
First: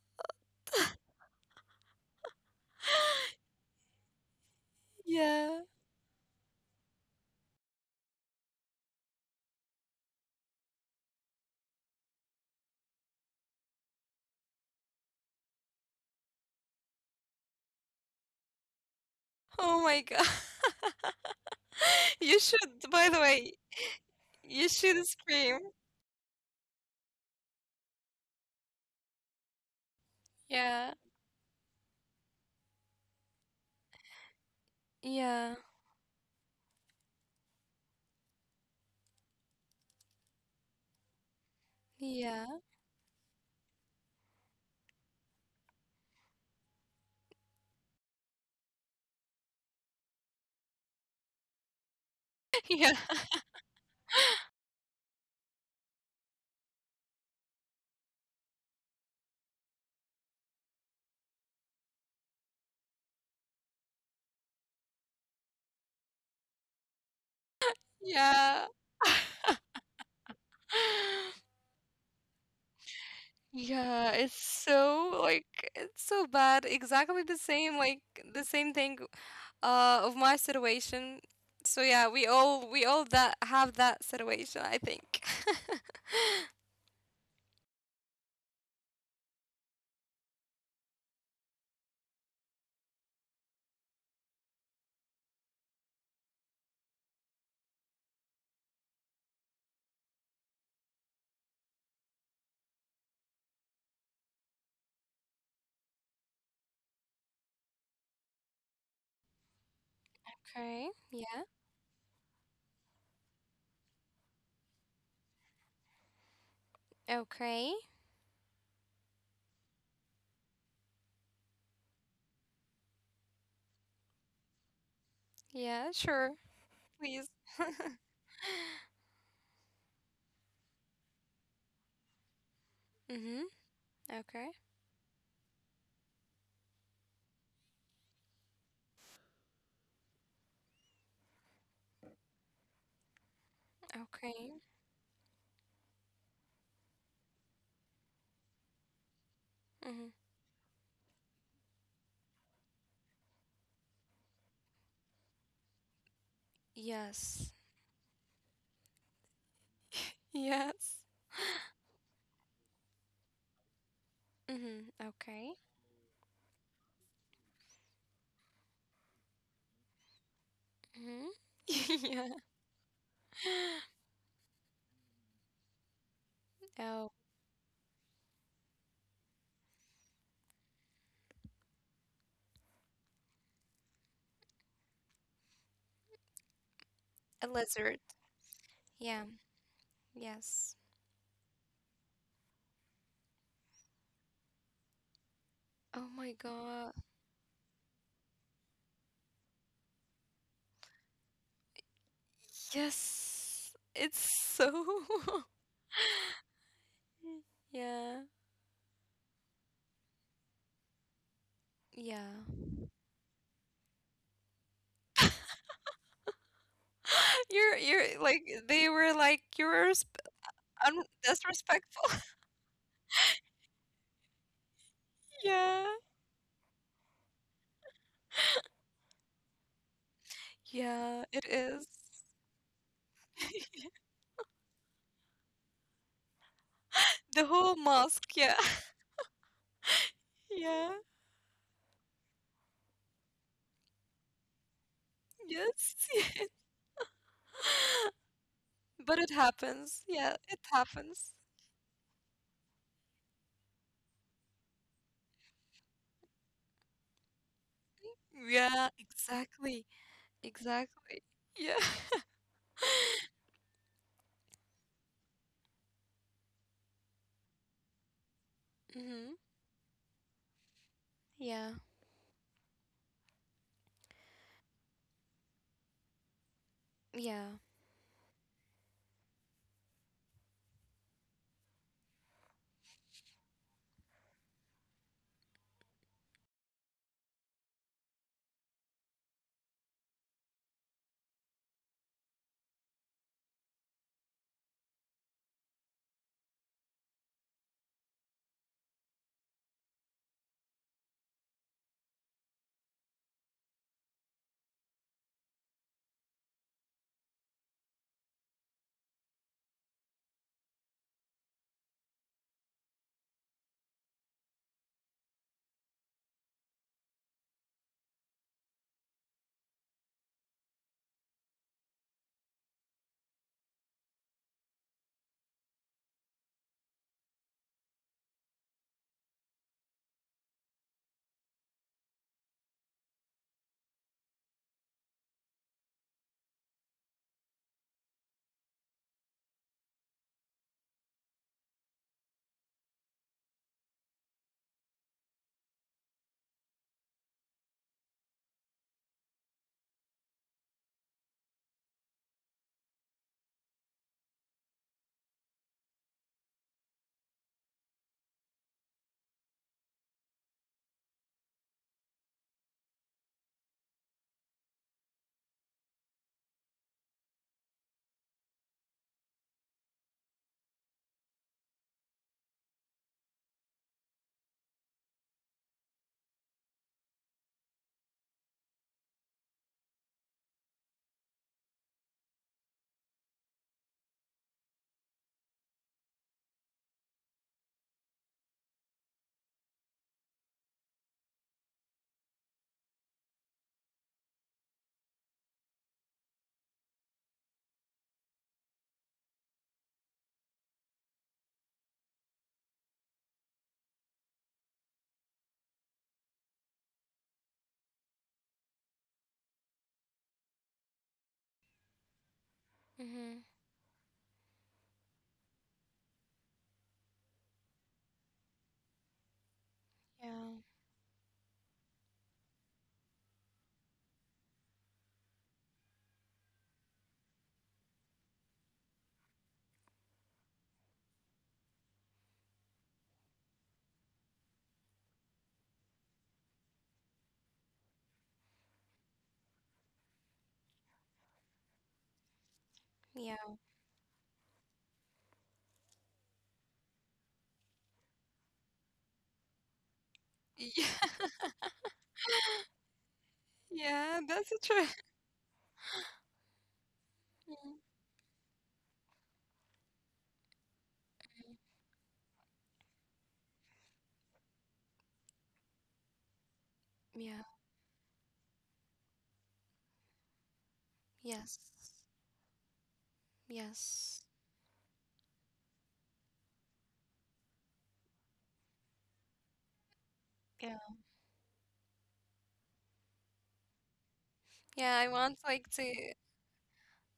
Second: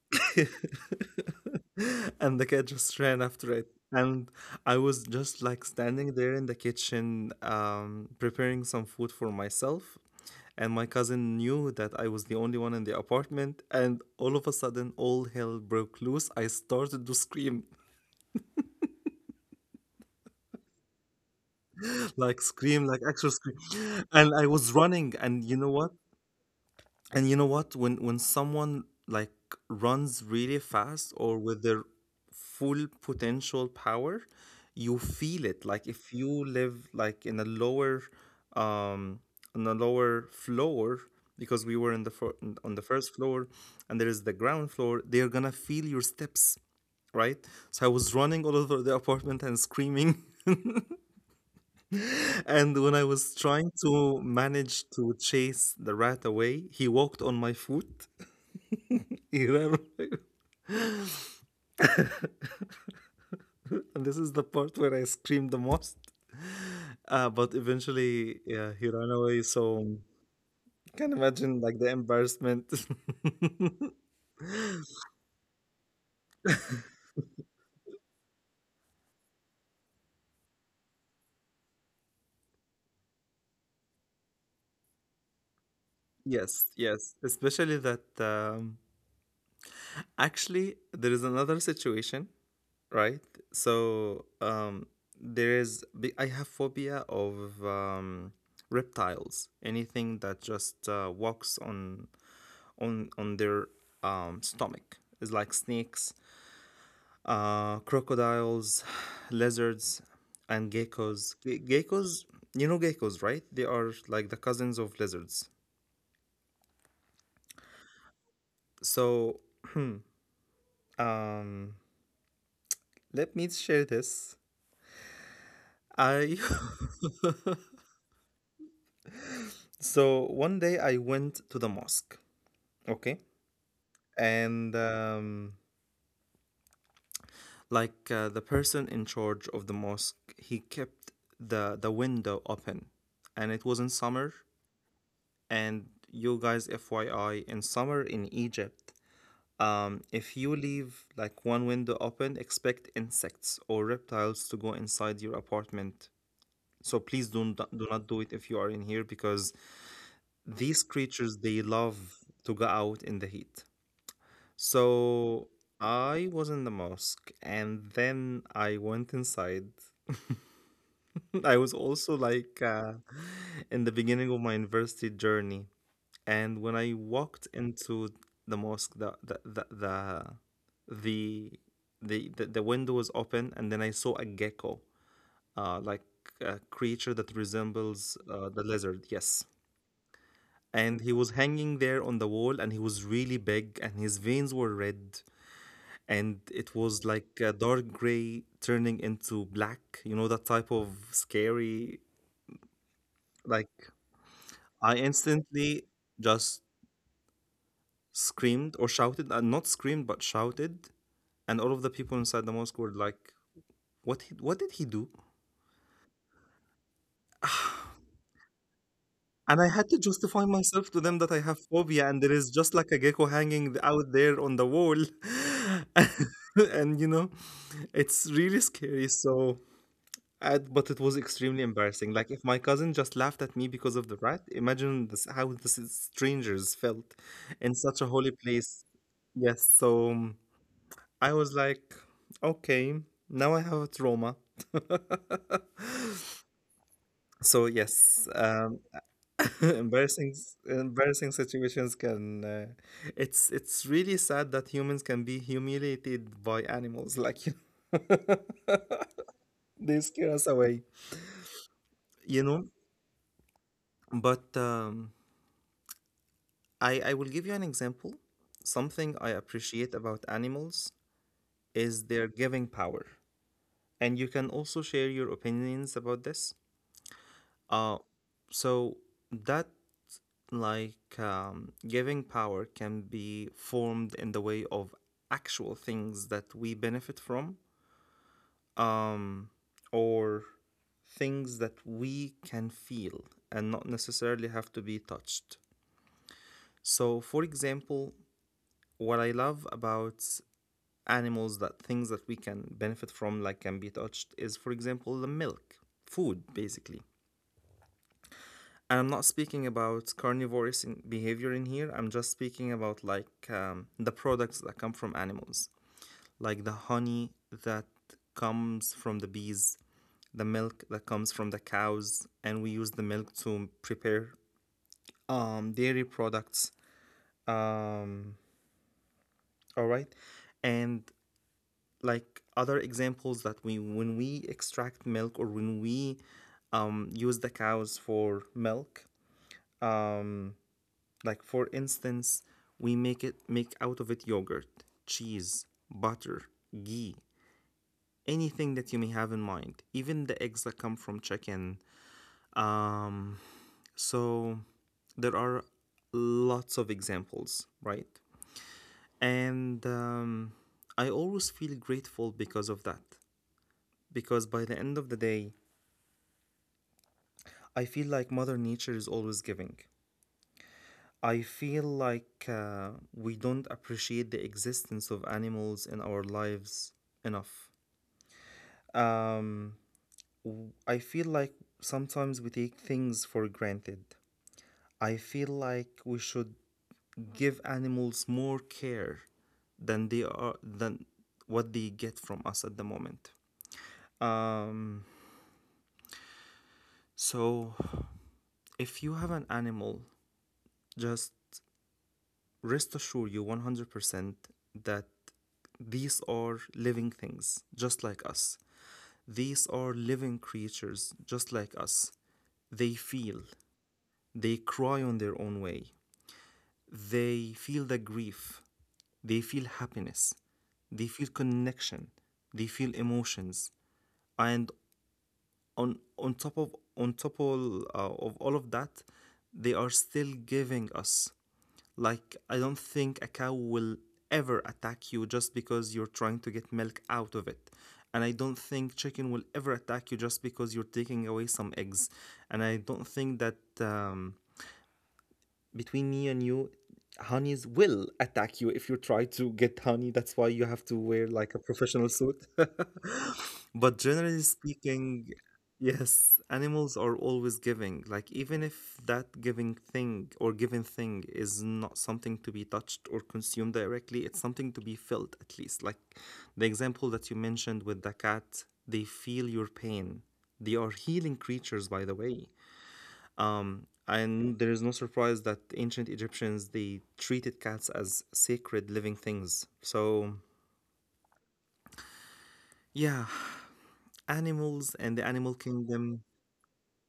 A: <laughs> And the cat just ran after it. And I was
B: Yeah.
A: just like standing there in the kitchen, preparing some food for myself. And my cousin knew that I was the only one in the apartment. And all of a sudden, all hell broke loose. I started to scream.
B: Oh my god. <laughs>
A: Like
B: You
A: scream,
B: should,
A: like actual
B: by the
A: scream.
B: way,
A: And I was
B: you
A: running,
B: should
A: and you know
B: scream.
A: what and you know what when someone like runs really fast
B: Yeah.
A: or with their full potential power, you feel it.
B: Yeah.
A: Like if you live like in a lower um on a lower floor, because we were in the on
B: Yeah.
A: the first floor, and there is the ground floor, they're gonna feel your steps, right? So I was running all over the <laughs> apartment and screaming. And
B: <laughs>
A: when I
B: Yeah.
A: was trying to manage to chase the rat away, he walked on my foot. <laughs> He ran on my foot. And this is the part where I screamed the most. But eventually,
B: Yeah.
A: yeah, he ran away. So you can
B: <gasps> <sighs>
A: imagine like the embarrassment.
B: Yeah, it's so like it's so bad. Exactly the same like the same thing of my situation. So yeah, we all that have that situation, I think. <laughs>
A: <laughs> Yes, yes. Especially that actually there is another situation, right? So there is, I have phobia of um, reptiles, anything that just walks on on their stomach. It's like snakes, crocodiles, lizards, and
B: Okay.
A: geckos.
B: Yeah.
A: Geckos, you know geckos, right? They are like the cousins of lizards.
B: Okay.
A: So um, let me share this.
B: Yeah, sure.
A: I
B: Please. <laughs>
A: <laughs> so one day I went to the mosque. Okay,
B: Mhm. Okay.
A: and like the person in charge of the mosque, he kept the window open, and it wasn't summer.
B: Okay.
A: And you guys, FYI, in summer in Egypt,
B: Mm-hmm.
A: if you leave like one window open, expect insects or reptiles to go inside your apartment. So please
B: Yes.
A: do not, do not do it if you are in here, because these
B: Yes.
A: creatures they love to go out in the heat.
B: Mm-hmm. Okay.
A: So I was in the mosque and then I went inside.
B: Mm-hmm.
A: <laughs> I was
B: <laughs>
A: also
B: Yeah.
A: like in the beginning of my university journey. And when I
B: Oh,
A: walked into the mosque, the, the window was open, and then I saw a gecko, like a creature that
B: a lizard.
A: resembles the lizard.
B: Yeah.
A: Yes,
B: Yes.
A: and he was hanging there on the wall, and he was really big, and his veins were red,
B: Oh my
A: and it
B: God.
A: was like a dark gray turning into black. You know that type of scary,
B: Yes.
A: like
B: It's so.
A: I instantly just
B: <laughs> Yeah.
A: screamed or shouted, not screamed but shouted, and all of the people
B: Yeah.
A: inside the mosque were like, "What? He, what did he do?"
B: <gasps> <laughs> You're like they were like
A: And I
B: you're
A: had to justify myself to them that I have phobia
B: disrespectful.
A: and there is just like a gecko hanging out there on the wall,
B: <laughs> Yeah.
A: <laughs> and you know, it's really scary. So, I, but it
B: Yeah,
A: was
B: it
A: extremely
B: is.
A: embarrassing. Like if my cousin just laughed at me
B: <laughs>
A: because of the rat, imagine this, how the is strangers felt
B: The whole
A: in such a
B: mosque.
A: holy
B: Yeah.
A: place.
B: <laughs>
A: Yes, so
B: Yeah.
A: I was like, okay, now I have a trauma.
B: Yes. <laughs> Yes.
A: So
B: <laughs>
A: yes,
B: But it
A: <laughs>
B: happens.
A: embarrassing
B: Yeah, it happens.
A: embarrassing situations can it's really sad that humans can be humiliated by animals like you. <laughs>
B: Yeah, exactly.
A: They scare us away,
B: Exactly. Yeah. <laughs>
A: you know. But I will give you an example. Something I
B: Mm-hmm.
A: appreciate about animals
B: Yeah.
A: is their giving power, and you can also share your opinions about this.
B: Yeah.
A: Uh so that like giving power can be formed in the way of actual things that we benefit from, um, or things that we can feel and not necessarily have to be touched. So for example, what I love about animals, that things that we can benefit from like can be touched, is for example the milk, food basically. And I'm not speaking about carnivorous in behavior in here. I'm just speaking about like the products that come from animals, like the honey that comes from the bees, the milk that comes from the cows, and we use the milk to prepare dairy products. Um, all right, and like other examples that we when we extract milk or when we use the cows for milk. Um, Like for instance, we make it make out of it yogurt, cheese, butter, ghee, anything that you may have in mind. Even the eggs that come from chicken. Um, so there are lots of examples, right? And I always feel grateful because of that. Because by the end of the day, I feel like Mother Nature is always giving. I feel like we don't appreciate the existence of animals in our lives enough. Um, I feel like sometimes we take things for granted. I feel like we should give animals more care than they are than what they get from us at the moment. Um, so if you have an animal, just rest assure you 100% that these are living things just like us. These are living creatures just like us. They
B: Mm-hmm.
A: feel, they cry on their own way. They feel the grief, they feel
B: Yeah.
A: happiness, they feel connection, they feel emotions. And on top of all of that, they are still giving us. Like, I don't think a cow will ever attack you just because you're trying to get milk out of it. And I don't think chicken will ever attack you just because you're taking away some eggs. And I don't think
B: Yeah.
A: that between me and you, honeys will attack you if you try to get honey. That's why you
B: Yeah.
A: have to wear like a professional suit.
B: <laughs>
A: <laughs> But
B: Yeah, that's a
A: generally
B: true.
A: speaking, yes, animals are always
B: Mhm.
A: giving. Like, even if that giving thing or given thing is not something to be touched or consumed directly, it's something to be felt at least. Like the example that
B: Yeah.
A: you mentioned with the cat, they feel your pain. They are healing
B: Yes.
A: creatures, by the way.
B: Yes.
A: And there is no surprise that ancient Egyptians they treated cats as sacred living things. So
B: Yeah.
A: yeah,
B: Yeah,
A: animals
B: I
A: and the
B: want
A: animal
B: like to
A: kingdom.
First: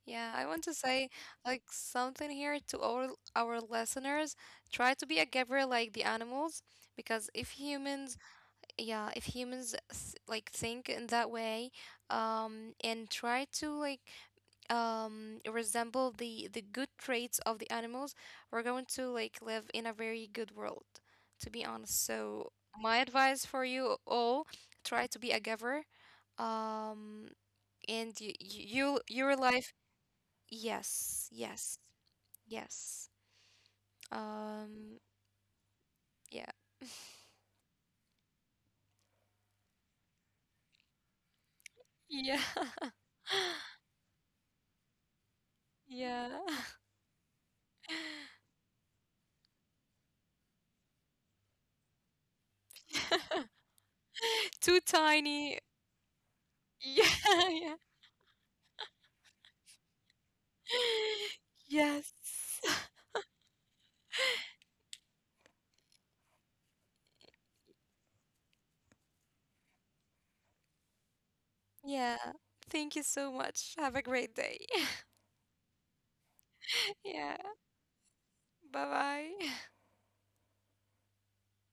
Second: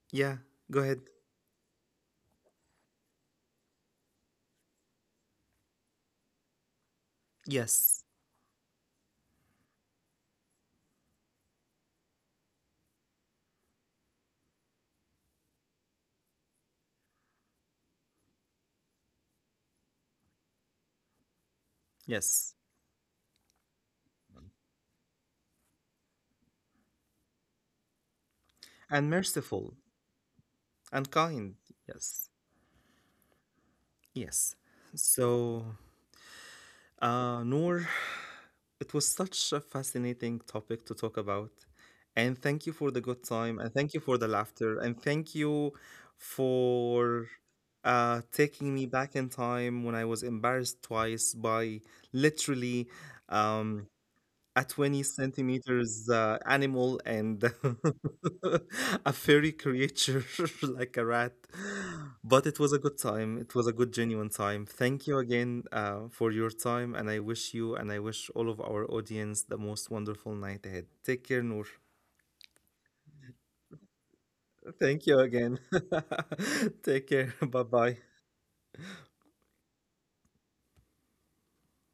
B: yeah,
A: Yeah,
B: I want to
A: go ahead.
B: say like something here to all our listeners. Try to be a giver like the animals, because if
A: Yes,
B: humans, yeah, if humans like think in that way and try to like resemble the good traits of the animals, we're going to like live in a very good world, to be honest.
A: yes,
B: So my advice for you all, try to be a giver, um and you,
A: and
B: your
A: merciful
B: life.
A: and
B: Yes,
A: kind.
B: yes.
A: Yes,
B: Yes.
A: yes.
B: um
A: So
B: yeah.
A: Noor, it was such a fascinating topic to talk about.
B: <laughs>
A: And
B: Yeah.
A: thank you for the good time. And thank you for the laughter. And thank you
B: <laughs>
A: for taking me back in time when I was embarrassed twice by literally
B: Yeah. <laughs>
A: um,
B: <laughs>
A: a
B: Too
A: 20 cm
B: tiny.
A: centimeters
B: Yeah,
A: animal
B: <laughs>
A: and
B: yeah.
A: <laughs> a furry creature <laughs> like a rat.
B: Yes.
A: But it was
B: <laughs>
A: a good time. It was a good, genuine time. Thank you again for your time. And I wish you and I wish all of our audience the most wonderful night ahead. Take care, Noor.
B: Yeah. Thank you so much. Have a great day.
A: Thank you again. <laughs>
B: <laughs>
A: Take care. <laughs>
B: Yeah.
A: Bye bye.
B: Bye bye. <laughs>